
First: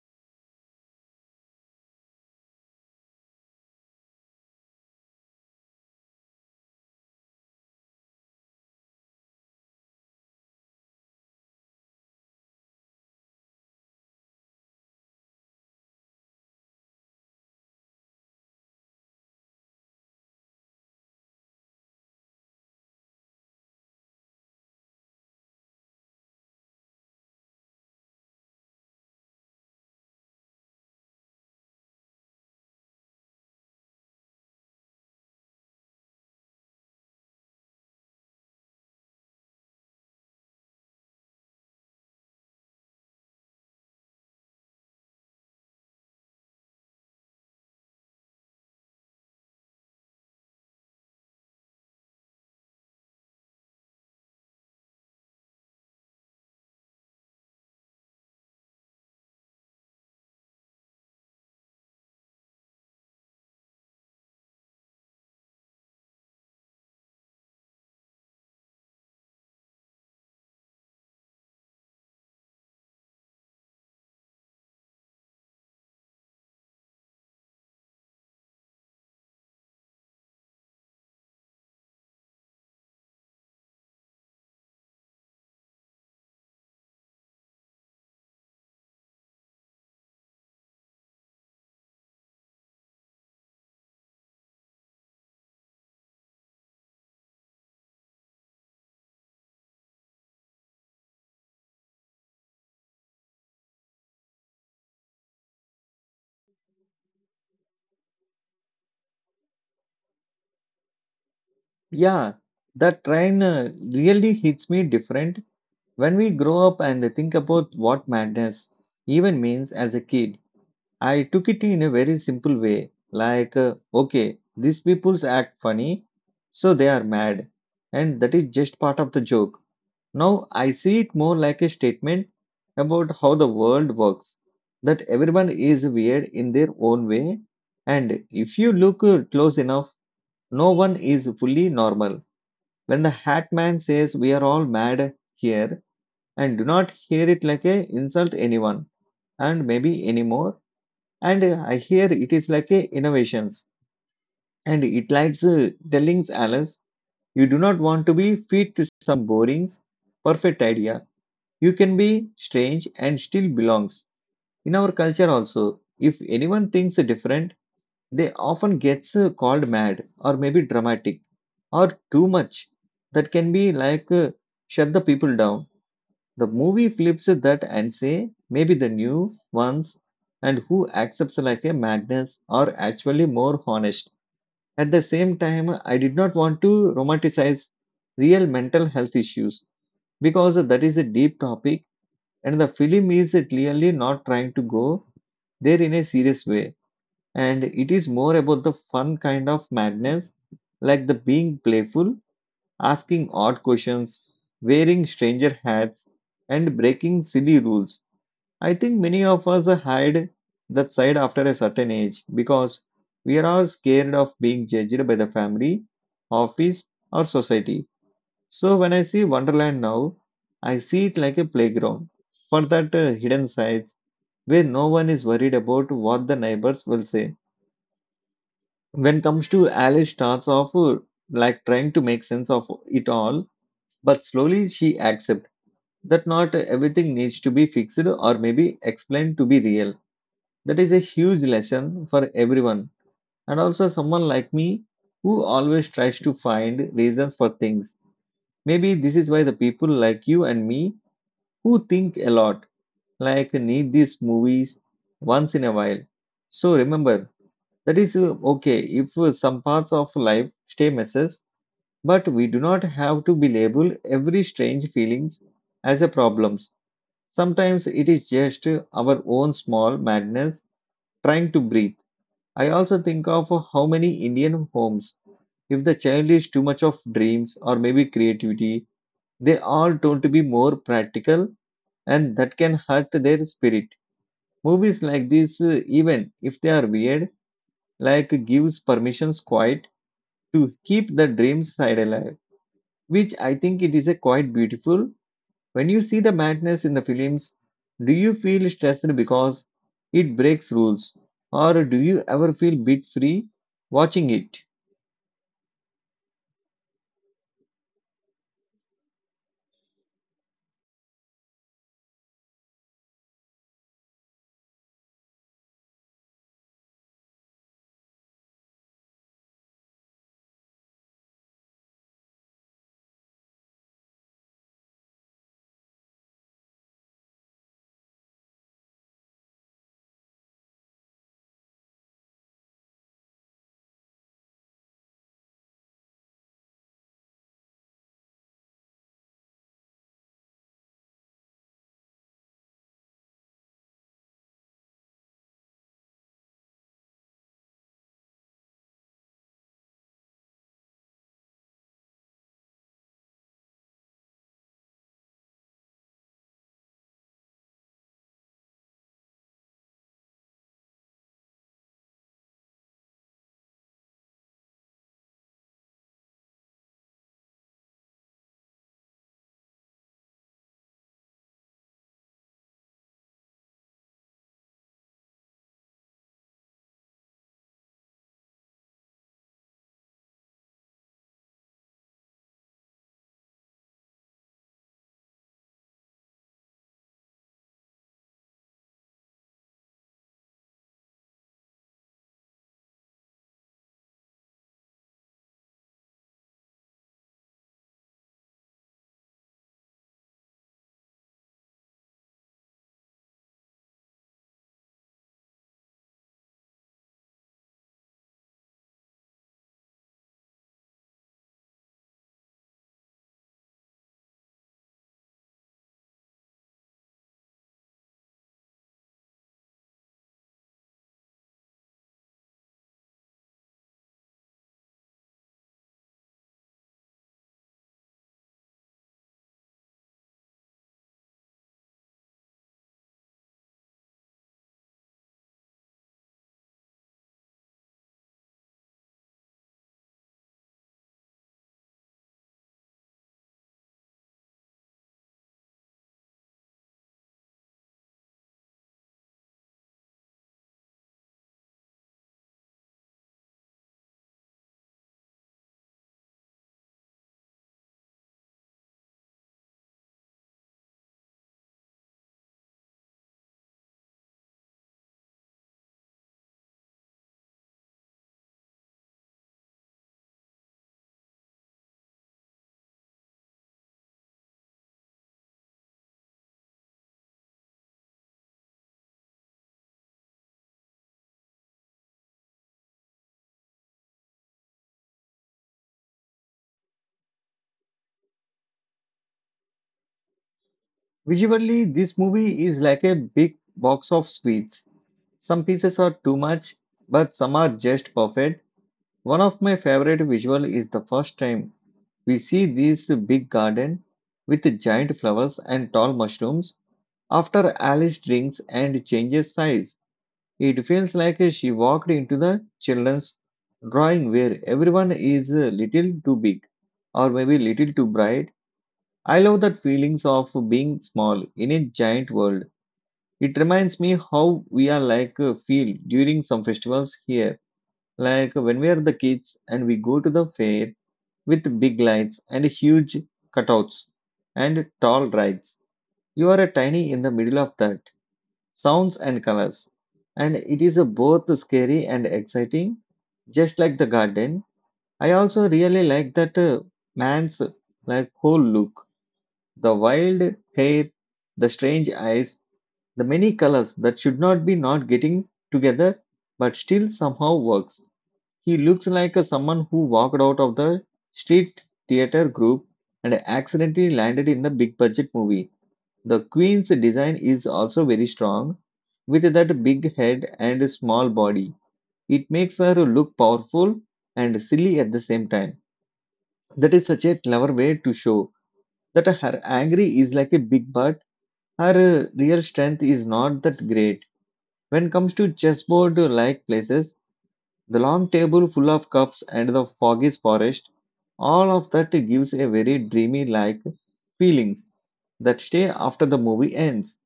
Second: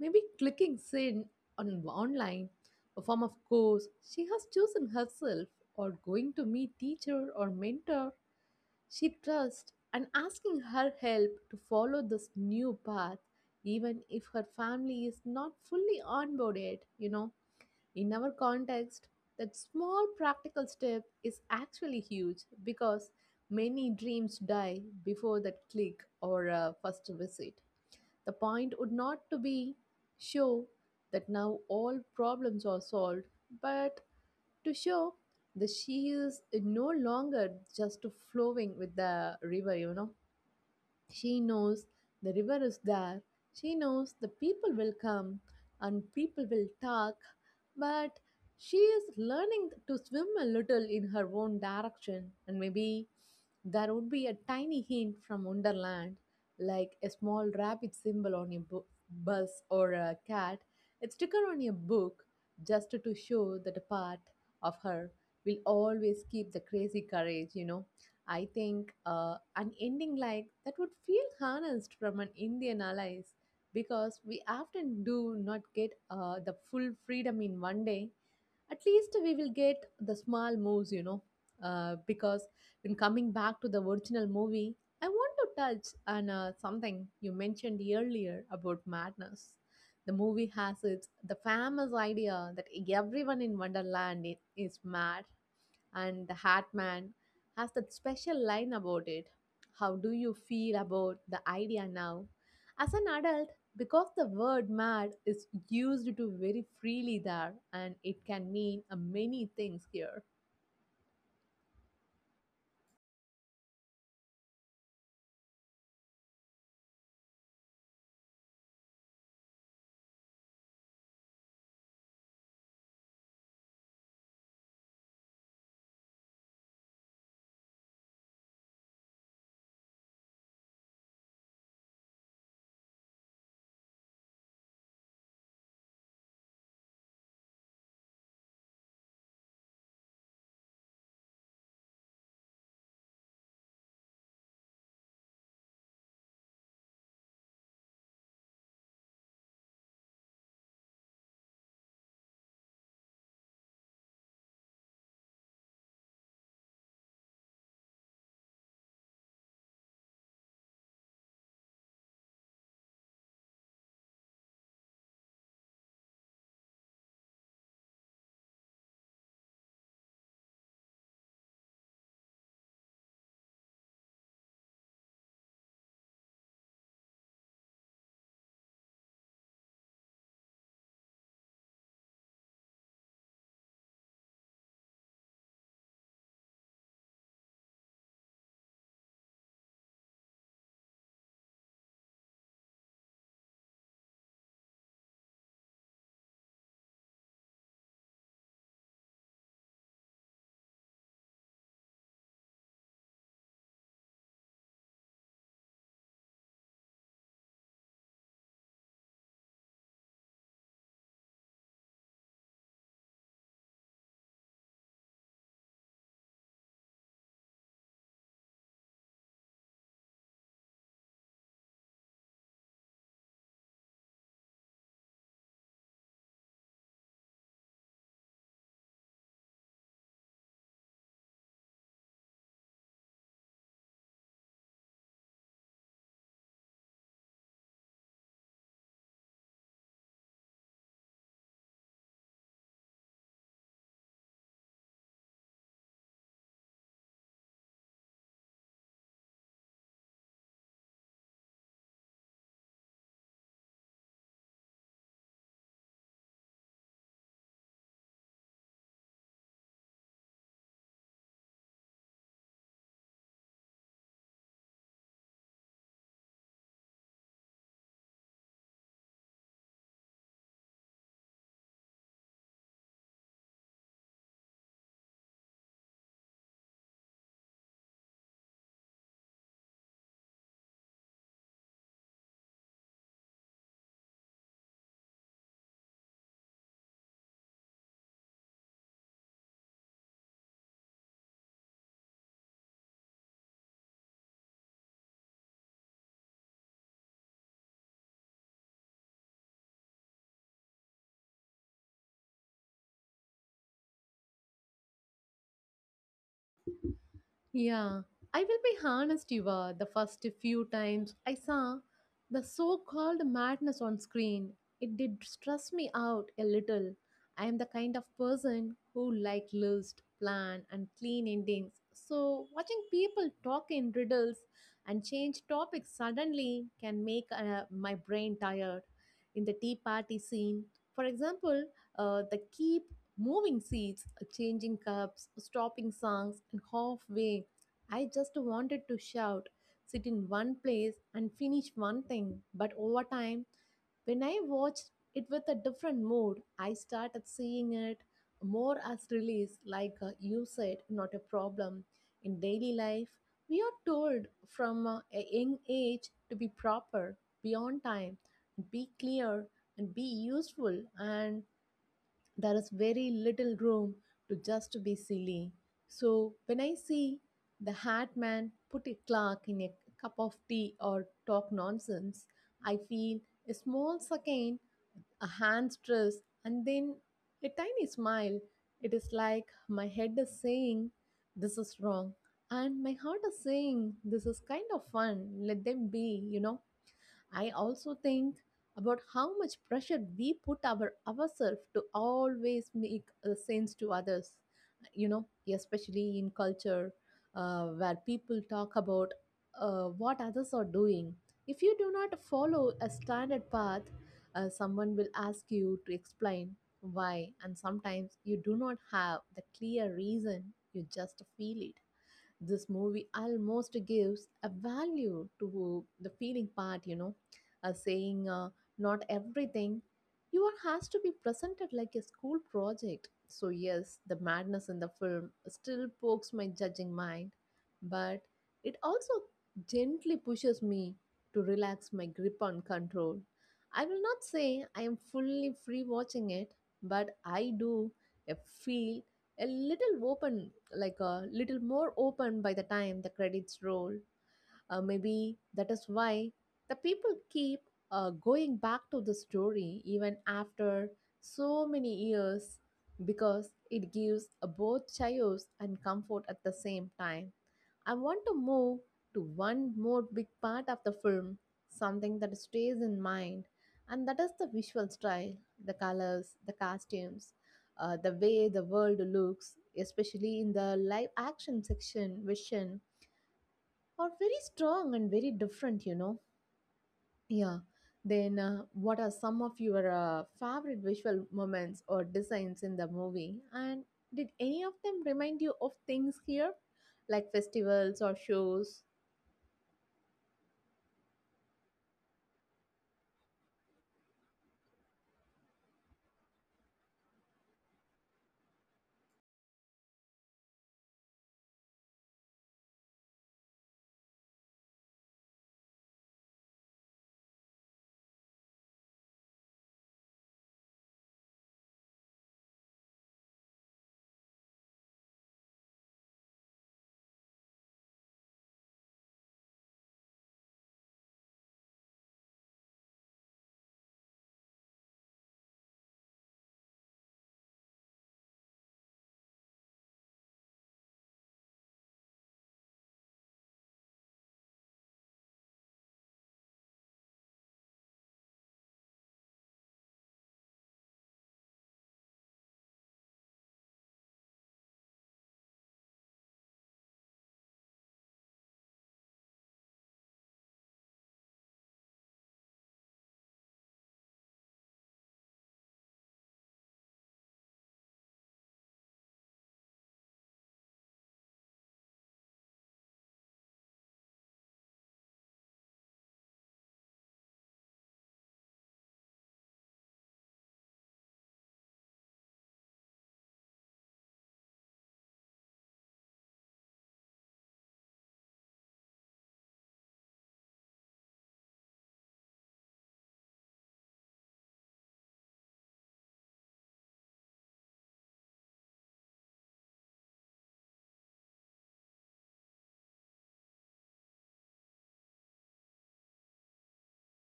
Speaker 2: maybe clicking send on online, a form of course she has chosen herself, or going to meet teacher or mentor she trusts, and asking her help to follow this new path, even if her family is not fully onboarded. You know, in our context, that small practical step is actually huge because many dreams die before that click or uh, first visit. The point would not to be show that now all problems are solved, but to show that she is no longer just flowing with the river, you know. She knows the river is there. She knows the people will come and people will talk. But she is learning to swim a little in her own direction. And maybe there would be a tiny hint from Wonderland, like a small rabbit symbol on a bu- bus or a cat, a sticker on a book, just to show that a part of her will always keep the crazy courage, you know. I think uh, an ending like that would feel harnessed from an Indian allies because we often do not get uh, the full freedom in one day. At least we will get the small moves, you know. Uh, because when coming back to the original movie, I want to touch on uh, something you mentioned earlier about madness. The movie has its the famous idea that everyone in Wonderland i- is mad, and the Hat Man has that special line about it. How do you feel about the idea now? As an adult, because the word mad is used to very freely there and it can mean uh, many things here.
Speaker 1: Yeah, that train uh, really hits me different when we grow up and think about what madness even means as a kid. I took it in a very simple way like, uh, okay, these people's act funny, so they are mad, and that is just part of the joke. Now I see it more like a statement about how the world works, that everyone is weird in their own way, and if you look uh, close enough, no one is fully normal. When the hat man says we are all mad here, and do not hear it like a insult anyone and maybe anymore and uh, I hear it is like a innovations, and it likes uh, telling Alice, you do not want to be fit to some boring, perfect idea. You can be strange and still belongs. In our culture also, if anyone thinks different, they often gets uh, called mad or maybe dramatic or too much. That can be like uh, shut the people down. The movie flips that and say maybe the new ones and who accepts like a madness are actually more honest. At the same time, I did not want to romanticize real mental health issues because that is a deep topic and the film is clearly not trying to go there in a serious way. And it is more about the fun kind of madness, like the being playful, asking odd questions, wearing stranger hats, and breaking silly rules. I think many of us hide that side after a certain age because we are all scared of being judged by the family, office, or society. So when I see Wonderland now, I see it like a playground for that uh, hidden sides where no one is worried about what the neighbors will say. When comes to Alice starts off uh, like trying to make sense of it all, but slowly she accepts that not everything needs to be fixed or maybe explained to be real. That is a huge lesson for everyone, and also someone like me who always tries to find reasons for things. Maybe this is why the people like you and me who think a lot, like need these movies once in a while. So remember, that is uh, okay if uh, some parts of life stay messes, but we do not have to be labeled every strange feelings as a problems. Sometimes it is just uh, our own small madness trying to breathe. I also think of how many Indian homes, if the child is too much of dreams or maybe creativity, they are told to be more practical and that can hurt their spirit. Movies like this, uh, even if they are weird, like gives permissions quite to keep the dream side alive, which I think it is a quite beautiful. When you see the madness in the films, do you feel stressed because it breaks rules or do you ever feel bit free watching it?
Speaker 2: Yeah, I will be honest, Eva. The first few times I saw the so called madness on screen, it did stress me out a little. I am the kind of person who like list, plan, and clean endings. So, watching people talk in riddles and change topics suddenly can make uh, my brain tired. In the tea party scene, for example, uh, the keep moving seats, changing cups, stopping songs, and halfway I just wanted to shout, sit in one place, and finish one thing. But over time, when I watched it with a different mood, I started seeing it more as release, like uh, you said, not a problem. In daily life, we are told from uh, a young age to be proper, beyond time, be clear, and be useful. And there is very little room to just be silly. So when I see the hat man put a clock in a cup of tea or talk nonsense, I feel a small second, a hand stress, and then a tiny smile. It is like my head is saying, this is wrong. And my heart is saying, this is kind of fun. Let them be, you know. I also think about how much pressure we put our ourselves to always make a sense to others. You know, especially in culture uh, where people talk about uh, what others are doing. If you do not follow a standard path, uh, someone will ask you to explain why, and sometimes you do not have the clear reason. You just feel it. This movie almost gives a value to the feeling part, you know, uh, saying uh, not everything you are has to be presented like a school project. So yes, the madness in the film still pokes my judging mind, but it also gently pushes me to relax my grip on control. I will not say I am fully free watching it, but I do uh, feel a little open, like a little more open by the time the credits roll. Uh, maybe that is why the people keep uh, going back to the story even after so many years because it gives a both chaos and comfort at the same time. I want to move to one more big part of the film, something that stays in mind, and that is the visual style, the colors, the costumes, uh, the way the world looks, especially in the live action section, vision are very strong and very different, you know. Yeah. Then, uh, what are some of your uh, favorite visual moments or designs in the movie? And did any of them remind you of things here, like festivals or shows?
Speaker 1: Visually, this movie is like a big box of sweets. Some pieces are too much, but some are just perfect. One of my favorite visual is the first time we see this big garden with giant flowers and tall mushrooms. After Alice drinks and changes size, it feels like she walked into the children's drawing where everyone is a little too big or maybe little too bright. I love that feelings of being small in a giant world. It reminds me how we are like uh, feel during some festivals here, like uh, when we are the kids and we go to the fair with big lights and huge cutouts and tall rides. You are a tiny in the middle of that sounds and colors, and it is a both scary and exciting just like the garden. I also really like that uh, man's like whole look, the wild hair, the strange eyes, the many colors that should not be not getting together but still somehow works. He looks like a someone who walked out of the street theater group and accidentally landed in the big budget movie. The queen's design is also very strong with that big head and small body. It makes her look powerful and silly at the same time. That is such a clever way to show that her angry is like a big but her uh, real strength is not that great. When it comes to chessboard like places, the long table full of cups and the foggy forest, all of that gives a very dreamy like feelings that stay after the movie ends.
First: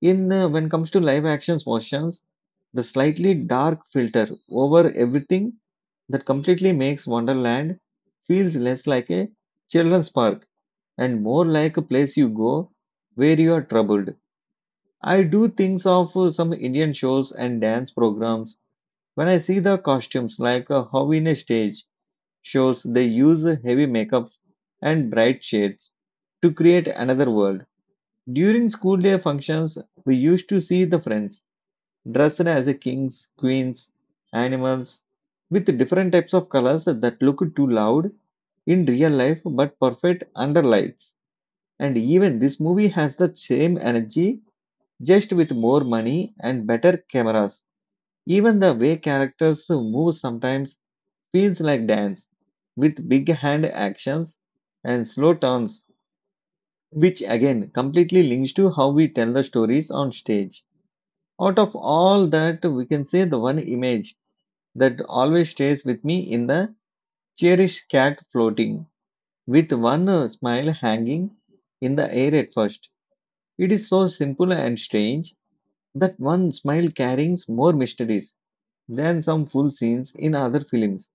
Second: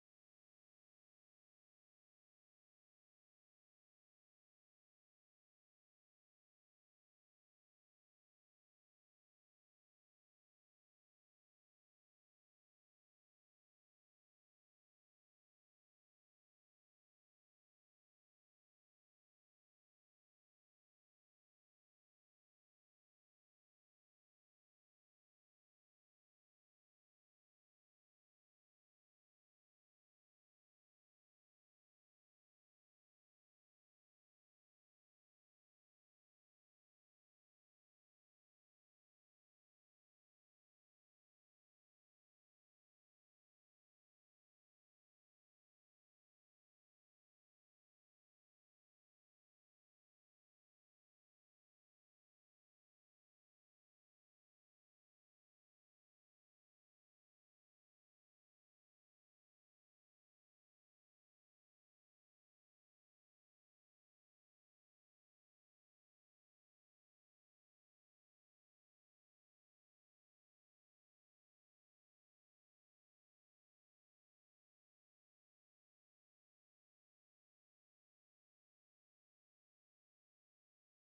Speaker 1: In uh, when it comes to live actions motions, the slightly dark filter over everything that completely makes Wonderland feels less like a children's park and more like a place you go where you are troubled. I do things of uh, some Indian shows and dance programs. When I see the costumes, like uh, how in a stage shows they use heavy makeups and bright shades to create another world. During school day functions, we used to see the friends dressed as a kings, queens, animals with different types of colors that look too loud in real life but perfect under lights. And even this movie has the same energy, just with more money and better cameras. Even the way characters move sometimes feels like dance with big hand actions and slow turns, which again completely links to how we tell the stories on stage. Out of all that, we can say the one image that always stays with me in the cherished cat floating with one uh, smile hanging in the air at first. It is so simple and strange that one smile carries more mysteries than some full scenes in other films.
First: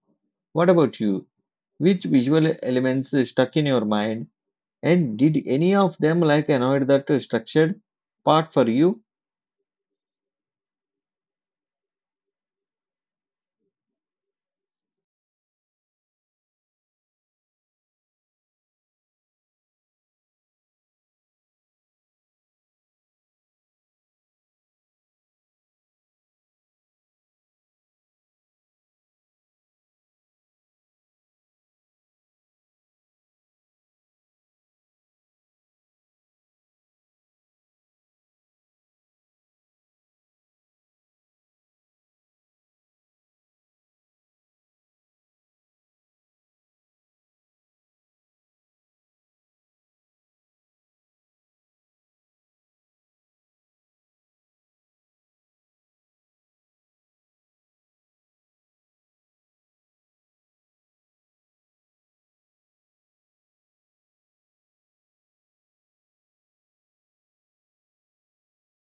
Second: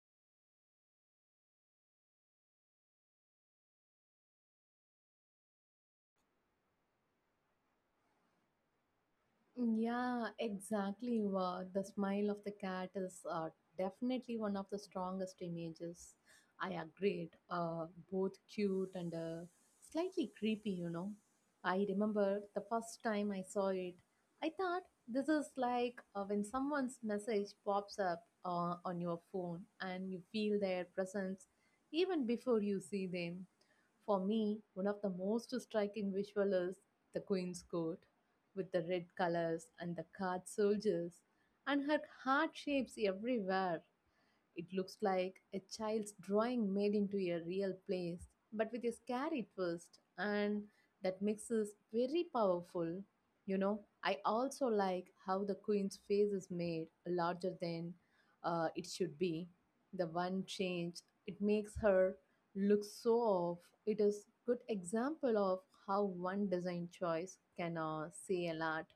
Speaker 1: What about you? Which visual elements stuck in your mind? And did any of them like annoyed that structured part for you?
Speaker 2: Yeah, exactly. Wow. The smile of the cat is uh, definitely one of the strongest images. I agreed. Uh, both cute and uh, slightly creepy, you know. I remember the first time I saw it. I thought this is like uh, when someone's message pops up uh, on your phone and you feel their presence even before you see them. For me, one of the most striking visual is the queen's court with the red colors and the card soldiers and her heart shapes everywhere. It looks like a child's drawing made into a real place, but with a scary twist, and that mix is very powerful. You know, I also like how the queen's face is made larger than uh, it should be. The one change it makes her look so off. It is good example of how one design choice can uh, say a lot.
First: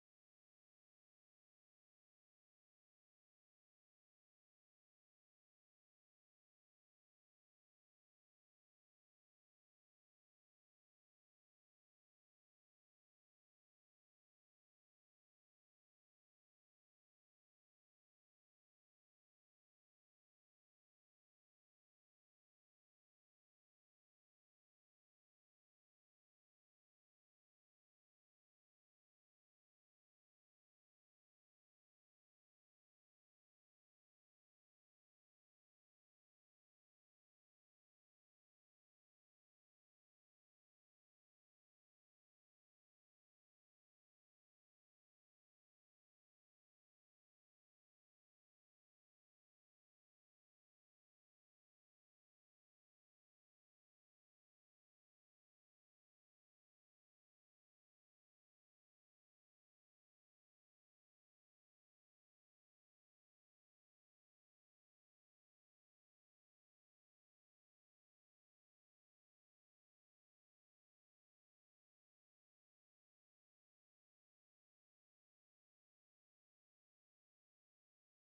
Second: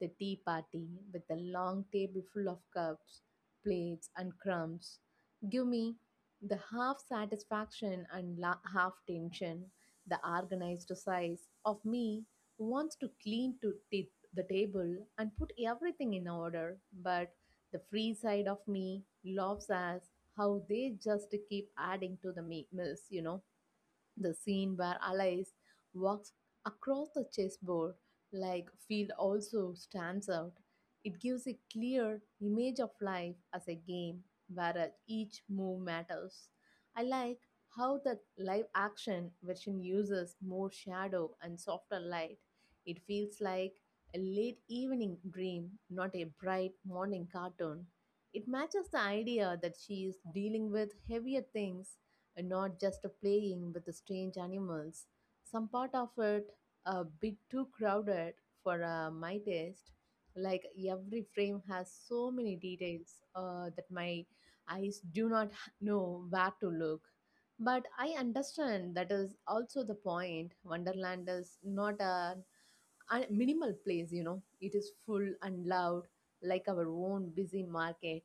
Speaker 2: The tea party with the long table full of cups, plates, and crumbs give me the half satisfaction and la- half tension. The organized size of me wants to clean to t- the table and put everything in order, but the free side of me loves as how they just keep adding to the me- meals, you know The scene where Alice walks across the chessboard like field also stands out. It gives a clear image of life as a game where each move matters. I like how the live action version uses more shadow and softer light. It feels like a late evening dream, not a bright morning cartoon. It matches the idea that she is dealing with heavier things and not just playing with the strange animals. Some part of it a bit too crowded for uh, my taste. Like every frame has so many details uh, that my eyes do not h- know where to look. But I understand that is also the point. Wonderland is not a a minimal place, you know. It is full and loud, like our own busy market.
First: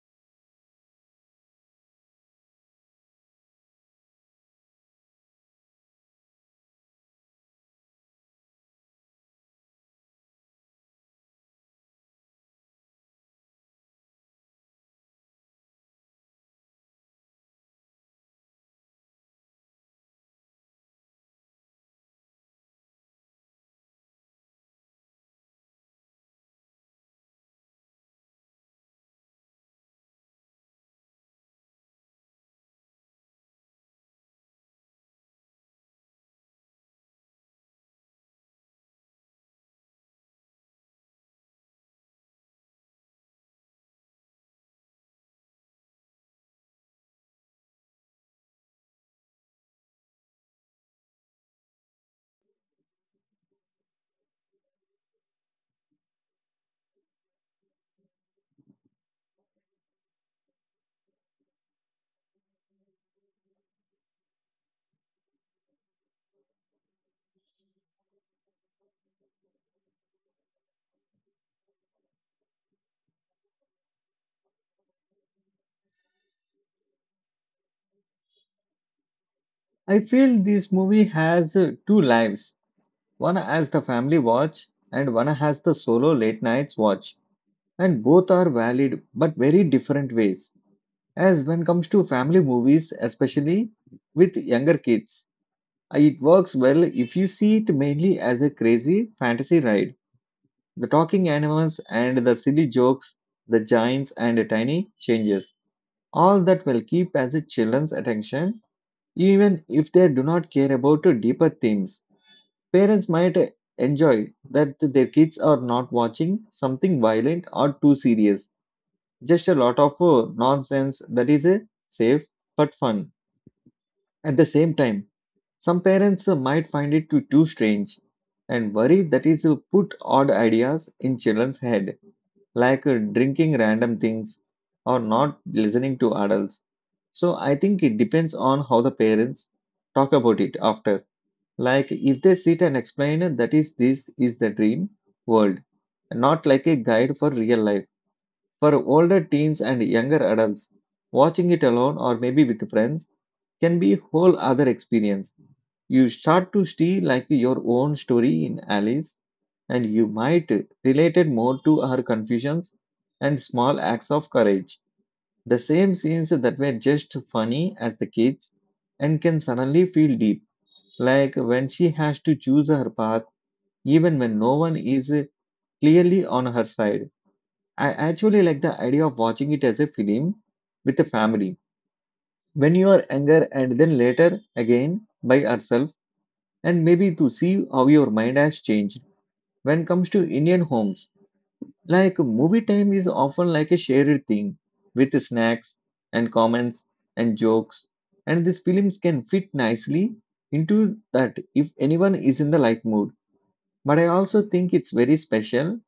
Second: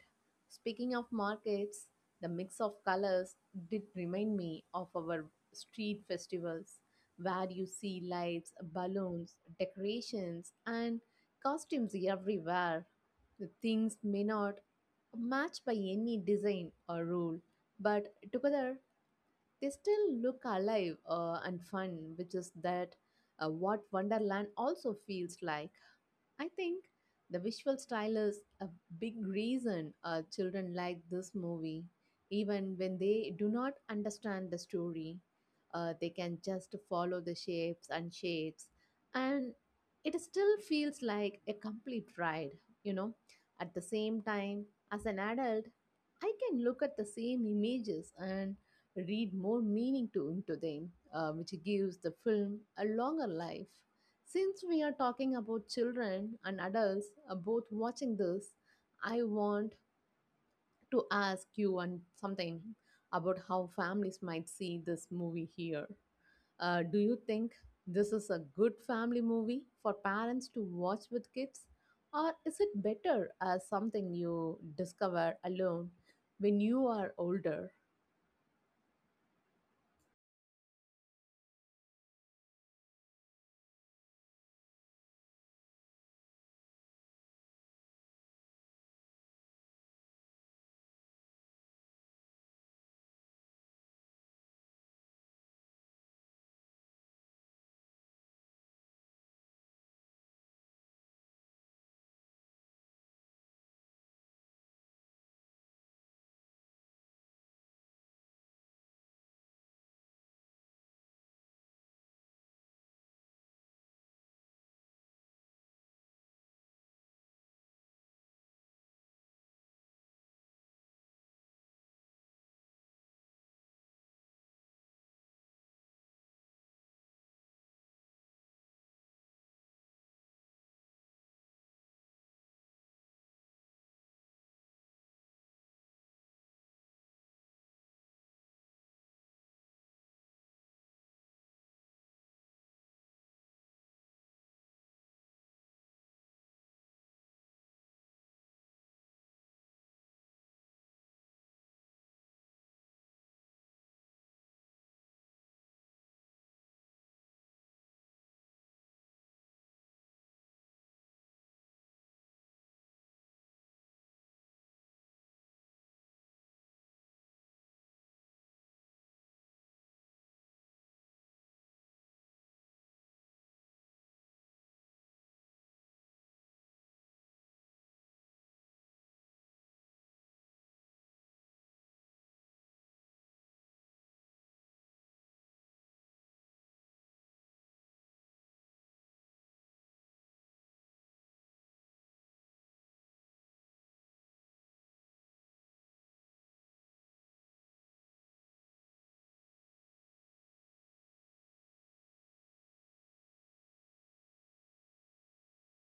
Speaker 2: Speaking of markets, the mix of colors did remind me of our street festivals, where you see lights, balloons, decorations, and costumes everywhere. The things may not match by any design or rule, but together they still look alive uh, and fun, which is that uh, what Wonderland also feels like. I think the visual style is a big reason uh, children like this movie. Even when they do not understand the story, uh, they can just follow the shapes and shades, and it still feels like a complete ride, you know. At the same time, as an adult, I can look at the same images and read more meaning to into them, uh, which gives the film a longer life. Since we are talking about children and adults uh, both watching this, I want to ask you one something about how families might see this movie here. Uh, do you think this is a good family movie for parents to watch with kids, or is it better as something you discover alone when you are older?
Speaker 1: I feel this movie has uh, two lives. One as the family watch and one has the solo late nights watch. And both are valid but very different ways. As when comes to family movies, especially with younger kids, uh, it works well if you see it mainly as a crazy fantasy ride. The talking animals and the silly jokes, the giants and the tiny changes. All that will keep as a children's attention, even if they do not care about the deeper themes. Parents might enjoy that their kids are not watching something violent or too serious. Just a lot of uh, nonsense that is uh, safe but fun. At the same time, some parents uh, might find it too, too strange and worry that is uh, put odd ideas in children's head like uh, drinking random things or not listening to adults. So I think it depends on how the parents talk about it after. Like if they sit and explain uh, that is this is the dream world, not like a guide for real life. For older teens and younger adults, watching it alone or maybe with friends can be whole other experience. You start to see like your own story in Alice, and you might relate it more to her confusions and small acts of courage. The same scenes that were just funny as the kids and can suddenly feel deep, like when she has to choose her path even when no one is clearly on her side. I actually like the idea of watching it as a film with a family when you are younger and then later again by herself and maybe to see how your mind has changed when it comes to Indian homes. Like movie time is often like a shared thing with snacks and comments and jokes, and these films can fit nicely into that if anyone is in the light mood. But I also think it's very special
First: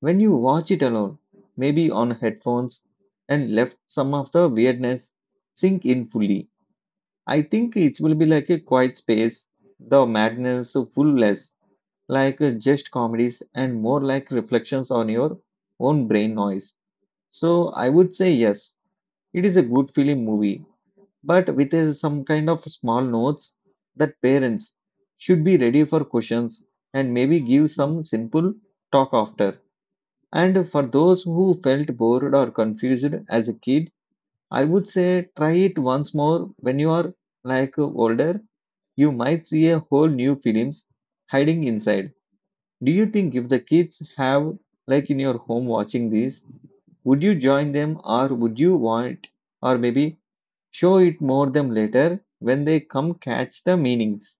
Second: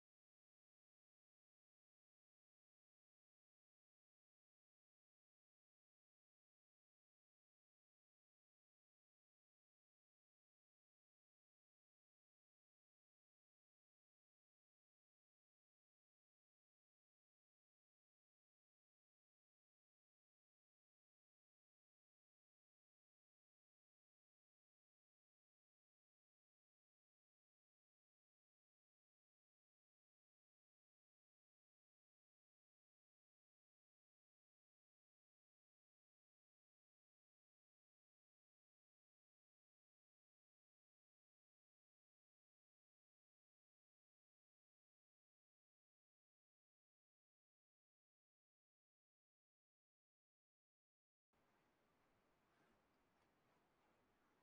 Speaker 1: when you watch it alone, maybe on headphones, and left some of the weirdness sink in fully. I think it will be like a quiet space, the madness full less like uh, just comedies and more like reflections on your own brain noise. So I would say yes, it is a good film movie, but with uh, some kind of small notes that parents should be ready for questions and maybe give some simple talk after. And for those who felt bored or confused as a kid, I would say try it once more when you are like older. You might see a whole new films hiding inside. Do you think if the kids have, like in your home watching this, would you join them or would you want, or maybe show it more them later when they come catch the meanings?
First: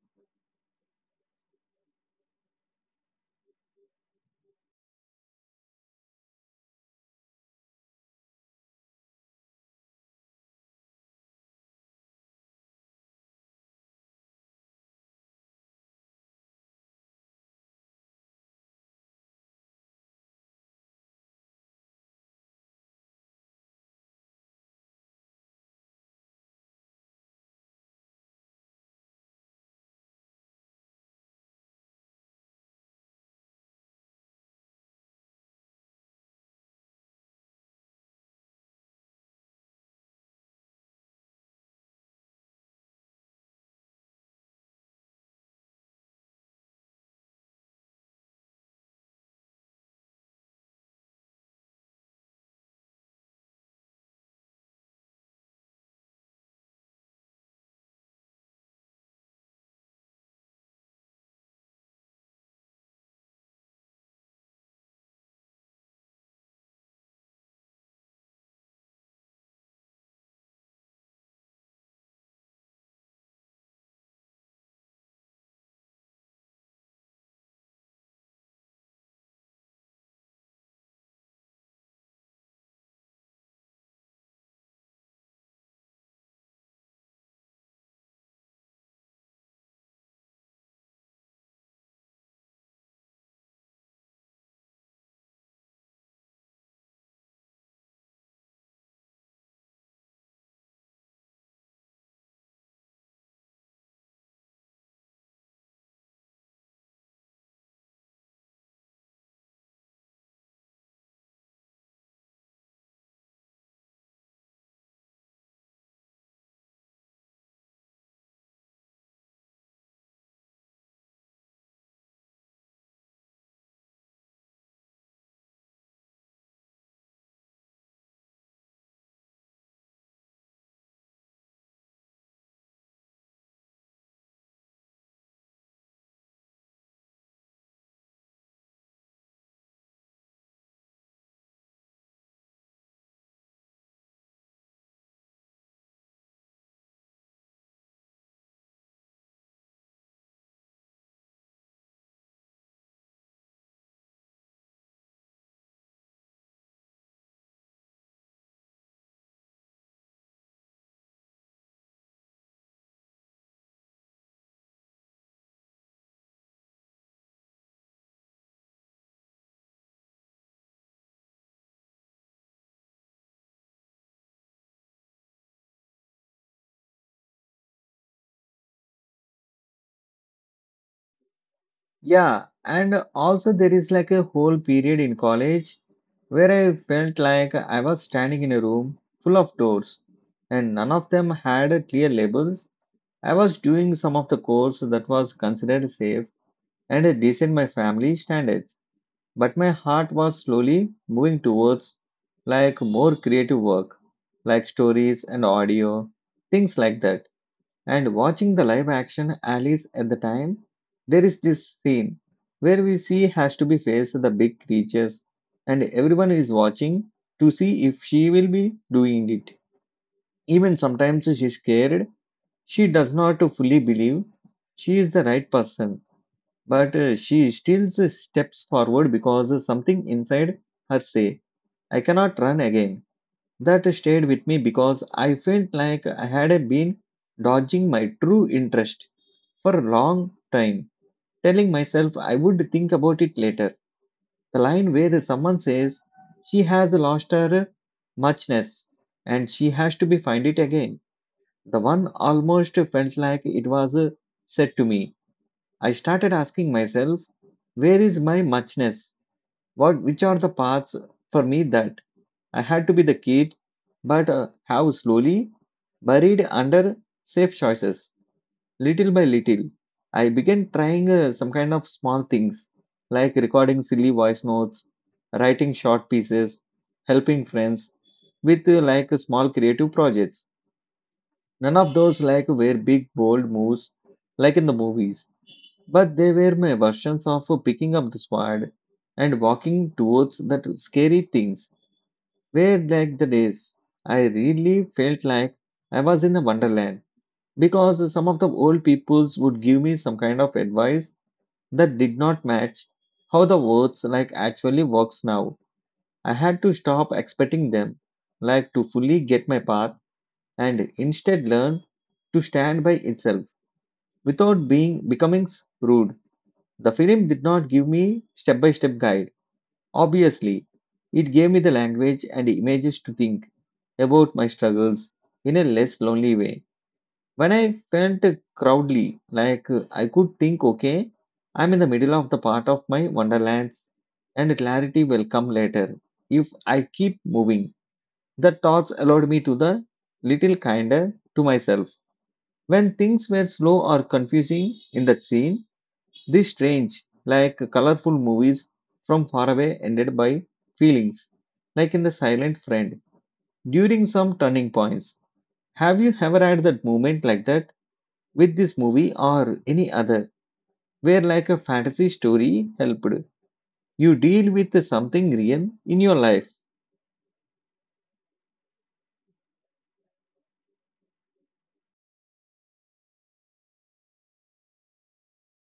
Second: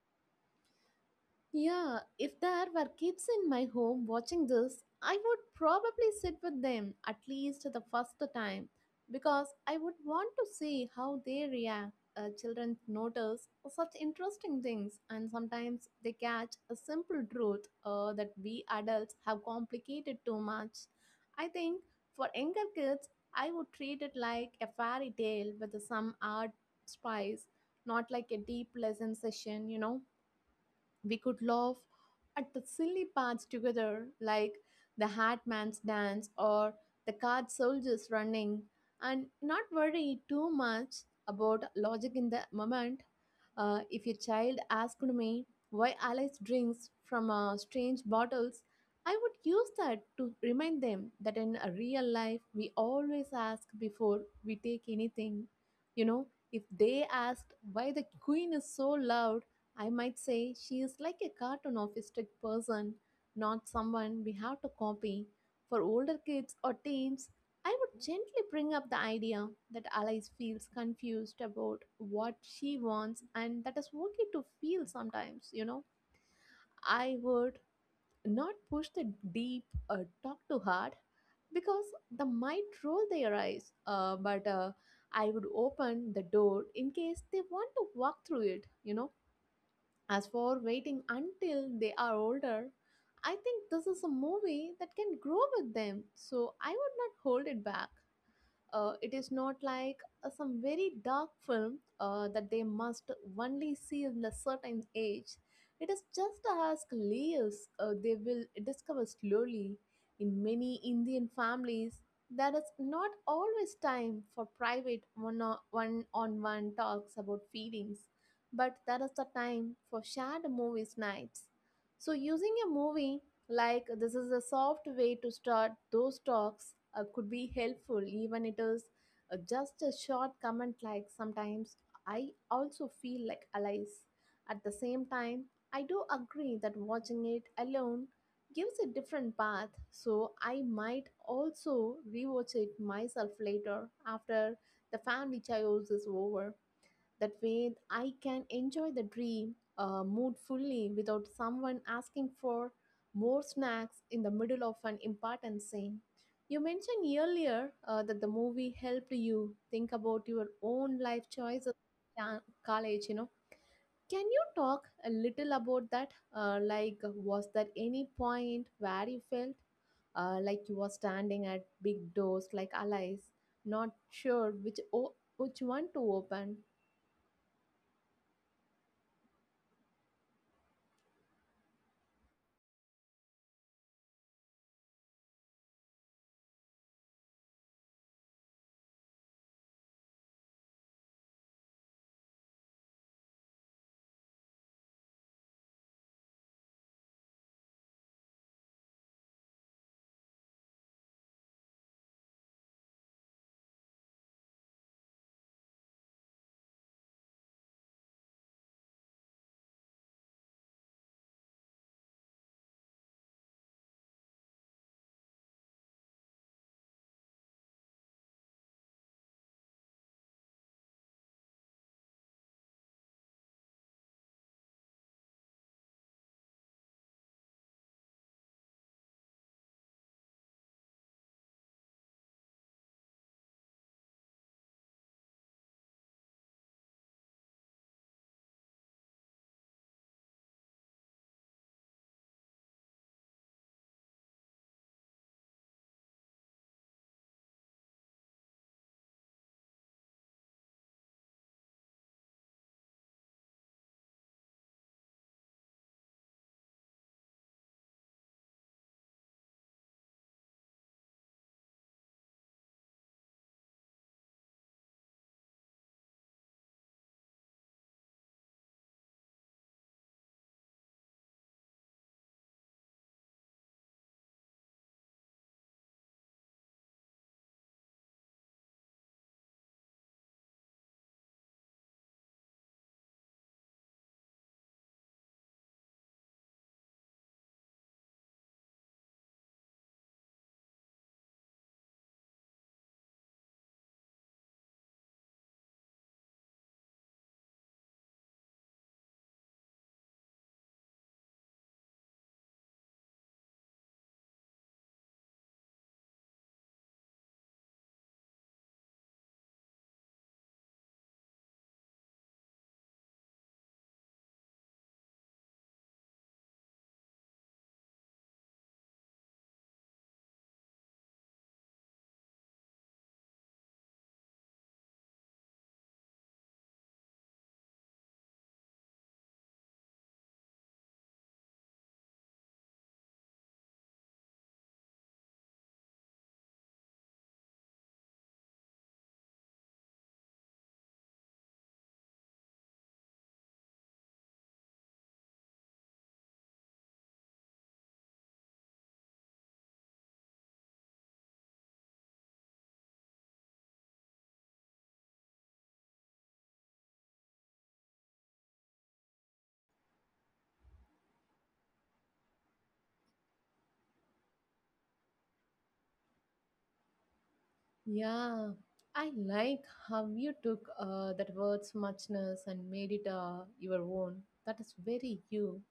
Speaker 2: Yeah, if there were kids in my home watching this, I would probably sit with them at least the first time because I would want to see how they react. Uh, children notice such interesting things, and sometimes they catch a simple truth uh, that we adults have complicated too much. I think for younger kids, I would treat it like a fairy tale with some art spice, not like a deep lesson session, you know. We could laugh at the silly parts together, like the hat man's dance or the card soldiers running, and not worry too much about logic in the moment. Uh, if your child asked me why Alice drinks from uh, strange bottles, I would use that to remind them that in a real life we always ask before we take anything. You know, if they asked why the queen is so loud, I might say she is like a cartoon of a strict person, not someone we have to copy. For older kids or teens, I would gently bring up the idea that Alice feels confused about what she wants and that is okay to feel sometimes, you know. I would not push the deep or talk too hard because they might roll their eyes, uh, but uh, I would open the door in case they want to walk through it, you know. As for waiting until they are older, I think this is a movie that can grow with them, so I would not hold it back. Uh, it is not like uh, some very dark film uh, that they must only see in a certain age. It is just as layers uh, they will discover slowly. In many Indian families, there is not always time for private one on one talks about feelings, but there is a time for shared movies nights. So, using a movie like this is a soft way to start those talks uh, could be helpful even it is uh, just a short comment like sometimes I also feel like allies. At the same time, I do agree that watching it alone gives a different path, so I might also rewatch it myself later after the family chaos is over. That way, I can enjoy the dream uh, mood fully without someone asking for more snacks in the middle of an important scene. You mentioned earlier uh, that the movie helped you think about your own life choices in college, you know. Can you talk a little about that? Uh, like, was there any point where you felt uh, like you were standing at big doors like allies, not sure which o- which one to open?
Speaker 1: Yeah, and also there is like a whole period in college where I felt like I was standing in a room full of doors and none of them had clear labels. I was doing some of the course that was considered safe and decent my family standards. But my heart was slowly moving towards like more creative work, like stories and audio, things like that. And watching the live action Alice at the time, there is this scene where we see has to be faced the big creatures and everyone is watching to see if she will be doing it. Even sometimes she's scared, she does not fully believe she is the right person but uh, she still steps forward because something inside her say I cannot run again. That stayed with me because I felt like I had been dodging my true interest for a long time, telling myself I would think about it later. The line where someone says she has lost her muchness and she has to be find it again, the one almost felt like it was uh, said to me. I started asking myself, where is my muchness? What which are the paths for me that I had to be the kid, but uh, how slowly buried under safe choices. Little by little, I began trying uh, some kind of small things like recording silly voice notes, writing short pieces, helping friends with uh, like small creative projects. None of those like were big bold moves like in the movies, but they were my versions of picking up the sword and walking towards that scary things were like the days. I really felt like I was in a wonderland because some of the old peoples would give me some kind of advice that did not match how the words like actually works now. I had to stop expecting them like to fully get my path and instead learn to stand by itself without being becoming rude. The film did not give me step by step guide. Obviously, it gave me the language and images to think about my struggles in a less lonely way. When I felt proudly, like uh, I could think, okay, I'm in the middle of the part of my wonderlands and clarity will come later if I keep moving. The thoughts allowed me to the little kinder to myself. When things were slow or confusing in that scene, these strange, like colorful movies from far away ended by feelings, like in The Silent Friend, during some turning points. Have you ever had that moment like that with this movie or any other, where like a fantasy story helped you deal with something real in your life?
Speaker 2: Yeah, I like how you took uh, that word's muchness and made it uh, your own. That is very you.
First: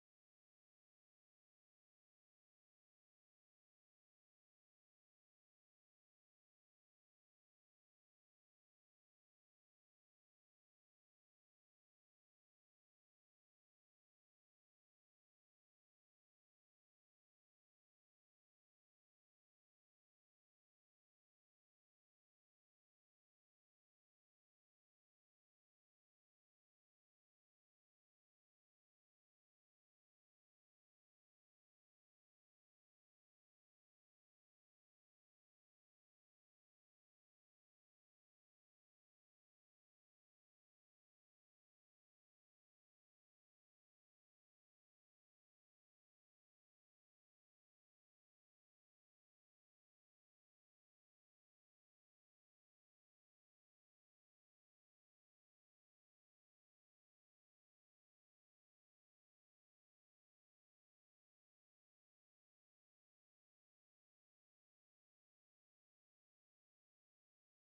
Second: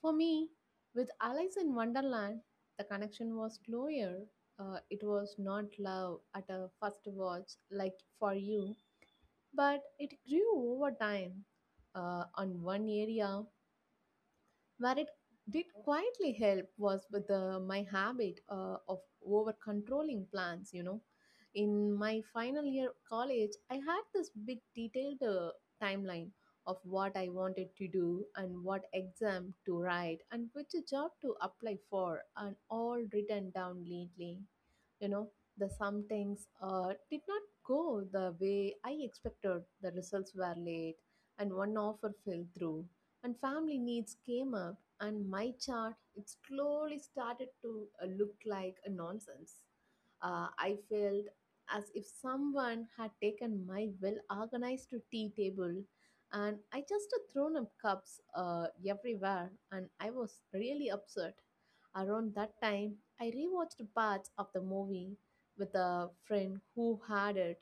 Speaker 2: For me, with Alice in Wonderland, the connection was closer. Uh, it was not love at a first watch, like for you, but it grew over time. Uh, on one area, where it did quietly help was with the, my habit uh, of over controlling plans, you know. In my final year college, I had this big detailed uh, timeline of what I wanted to do and what exam to write and which job to apply for, and all written down neatly, you know. The some things uh, did not go the way I expected. The results were late and one offer fell through and family needs came up and my chart it slowly started to uh, look like a nonsense. Uh, i felt as if someone had taken my well organized tea table and I just uh, thrown up cups uh, everywhere, and I was really upset. Around that time, I rewatched parts of the movie with a friend who had it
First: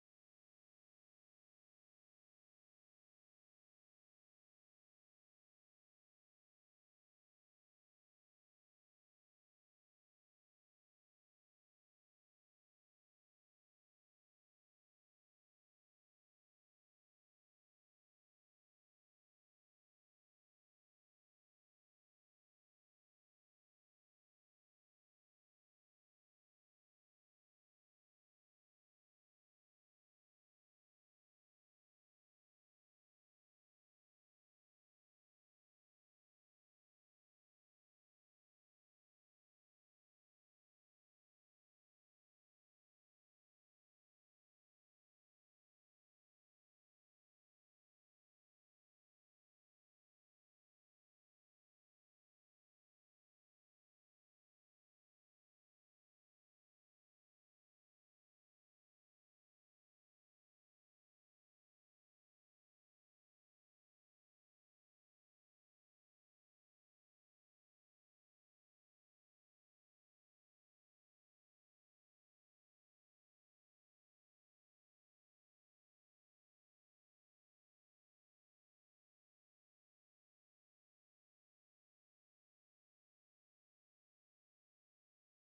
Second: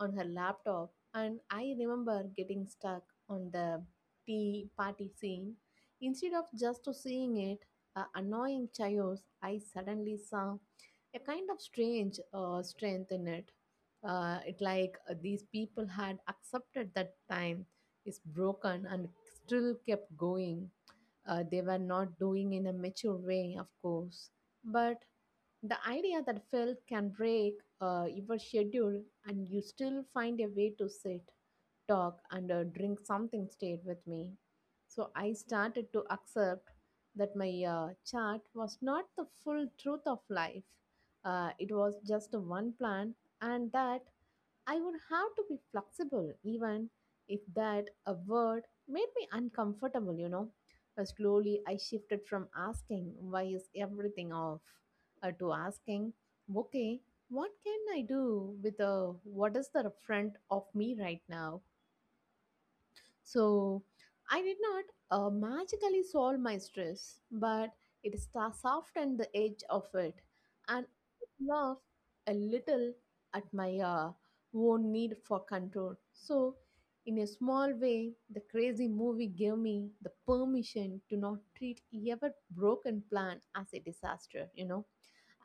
Speaker 2: on her laptop, and I remember getting stuck on the tea party scene. Instead of just to seeing it, a annoying chaos, I suddenly saw a kind of strange uh, strength in it. Uh, it like uh, these people had accepted that time is broken and still kept going. Uh, they were not doing in a mature way, of course. But the idea that film can break uh, your schedule and you still find a way to sit, talk, and uh, drink something stayed with me. So I started to accept that my uh, chart was not the full truth of life. Uh, it was just one plan, and that I would have to be flexible, even if that a word made me uncomfortable, you know. Uh, slowly, I shifted from asking, why is everything off, uh, to asking, okay, what can I do with uh, what is the front of me right now? So I did not uh, magically solve my stress, but it sta- softened the edge of it, and laughed a little at my uh, own need for control. So, in a small way, the crazy movie gave me the permission to not treat every broken plan as a disaster. You know.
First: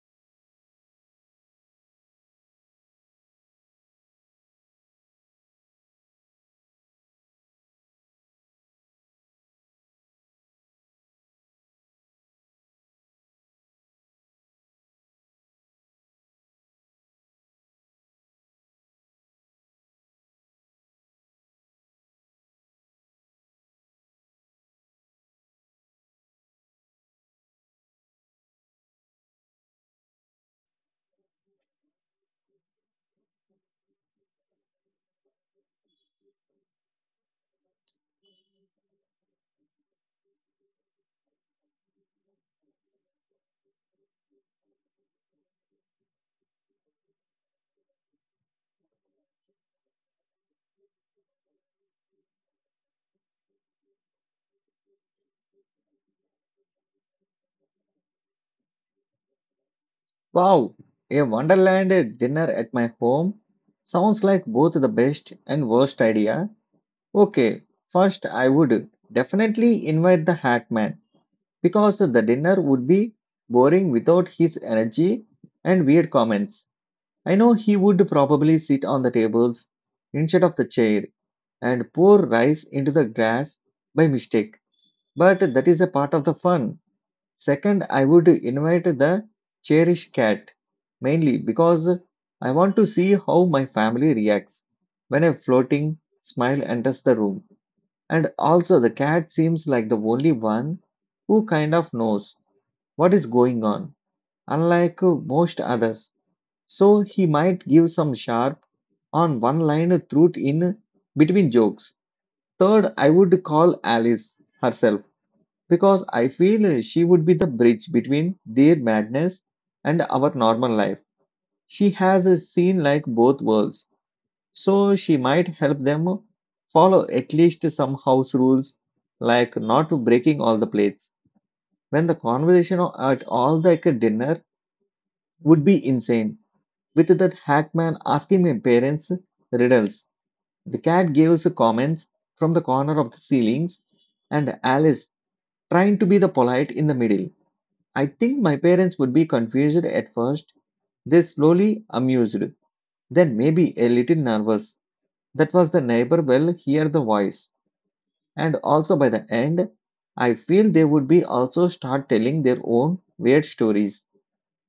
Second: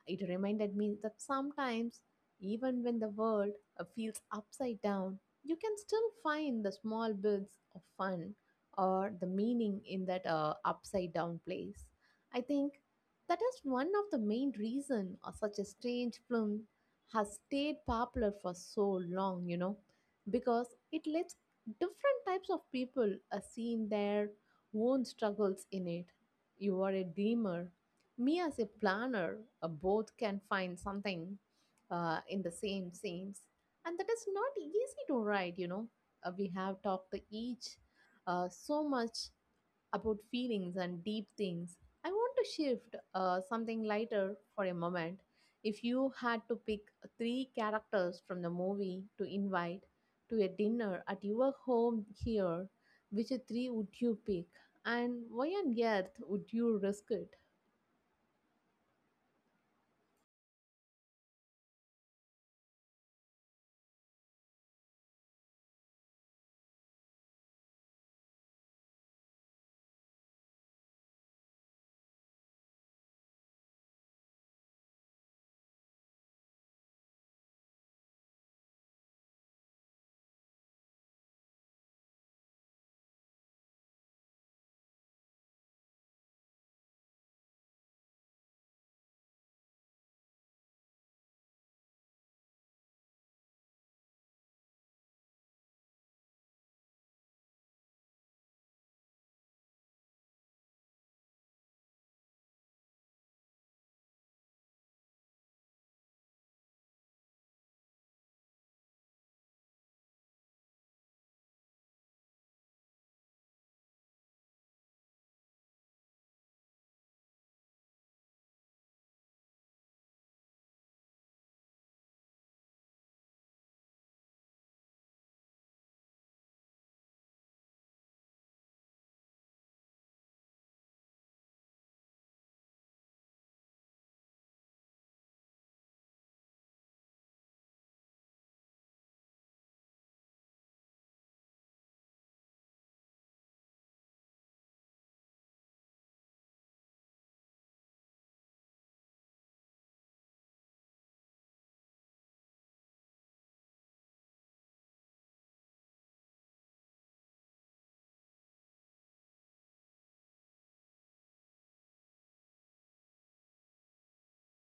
Speaker 2: It reminded me that sometimes, even when the world uh, feels upside down, you can still find the small bits of fun or the meaning in that uh, upside down place. I think that is one of the main reason of such a strange film has stayed popular for so long, you know, because it lets different types of people are seeing their own struggles in it. You are a dreamer, me as a planner, uh, both can find something uh, in the same scenes, and that is not easy to write. You know, uh, we have talked to each uh, so much about feelings and deep things. I want to shift uh, something lighter for a moment. If you had to pick three characters from the movie to invite to a dinner at your home here, which three would you pick, and why on earth would you risk it?
Speaker 1: Wow, a Wonderland dinner at my home sounds like both the best and worst idea. Okay, first I would definitely invite the Hat Man because the dinner would be boring without his energy and weird comments. I know he would probably sit on the tables instead of the chair and pour rice into the glass by mistake, but that is a part of the fun. Second, I would invite the cherished cat mainly because I want to see how my family reacts when a floating smile enters the room. And also, the cat seems like the only one who kind of knows what is going on, unlike uh, most others. So he might give some sharp on one line truth in between jokes. Third, I would call Alice herself because I feel she would be the bridge between their madness and our normal life. She has seen like both worlds, so she might help them follow at least some house rules like not breaking all the plates. When the conversation at all like a dinner would be insane. With that Hackman asking my parents riddles, the cat gives comments from the corner of the ceilings, and Alice trying to be the polite in the middle. I think my parents would be confused at first. They slowly amused, then maybe a little nervous. That was the neighbor will hear the voice. And also by the end, I feel they would be also start telling their own weird stories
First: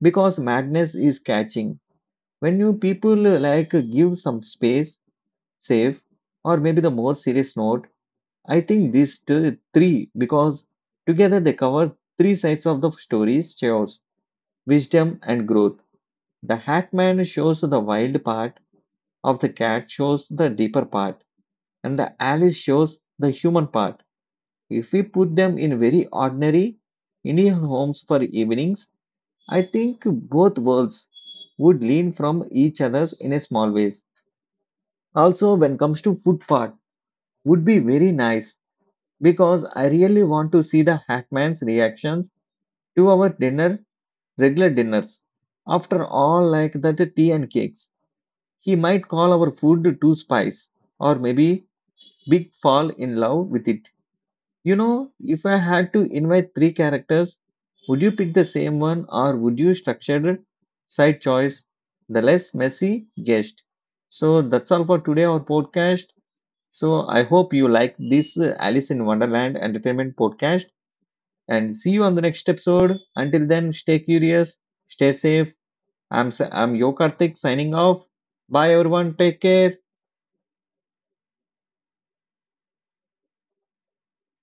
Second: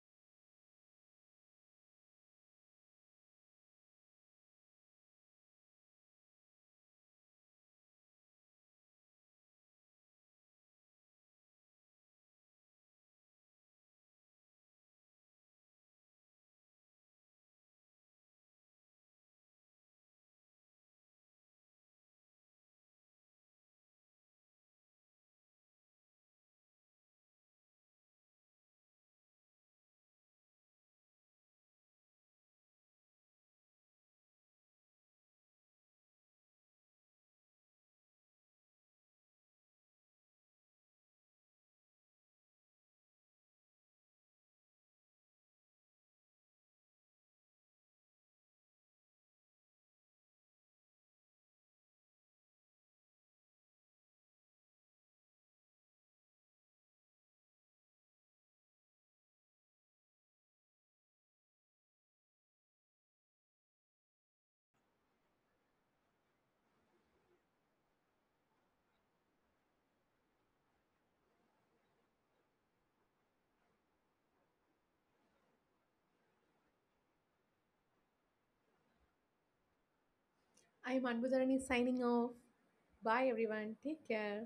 Speaker 1: because madness is catching. When you people uh, like uh, give some space safe or maybe the more serious note, I think these two, three because together they cover three sides of the stories chaos wisdom and growth. The hackman shows the wild part of the cat shows the deeper part and the Alice shows the human part. If we put them in very ordinary Indian homes for evenings, I think both worlds would lean from each others in a small ways. Also, when comes to food part, would be very nice because I really want to see the hackman's reactions to our dinner, regular dinners. After all, like that tea and cakes, he might call our food too spice or maybe big fall in love with it. You know, if I had to invite three characters, would you pick the same one or would you structure side choice the less messy guest? So that's all for today, our podcast. So I hope you like this uh, Alice in Wonderland entertainment podcast and see you on the next episode. Until then, stay curious, stay safe. I'm, s- I'm Yo Karthik signing off. Bye everyone. Take care.
Speaker 2: I'm Anbudharani signing off. Bye everyone. Take care.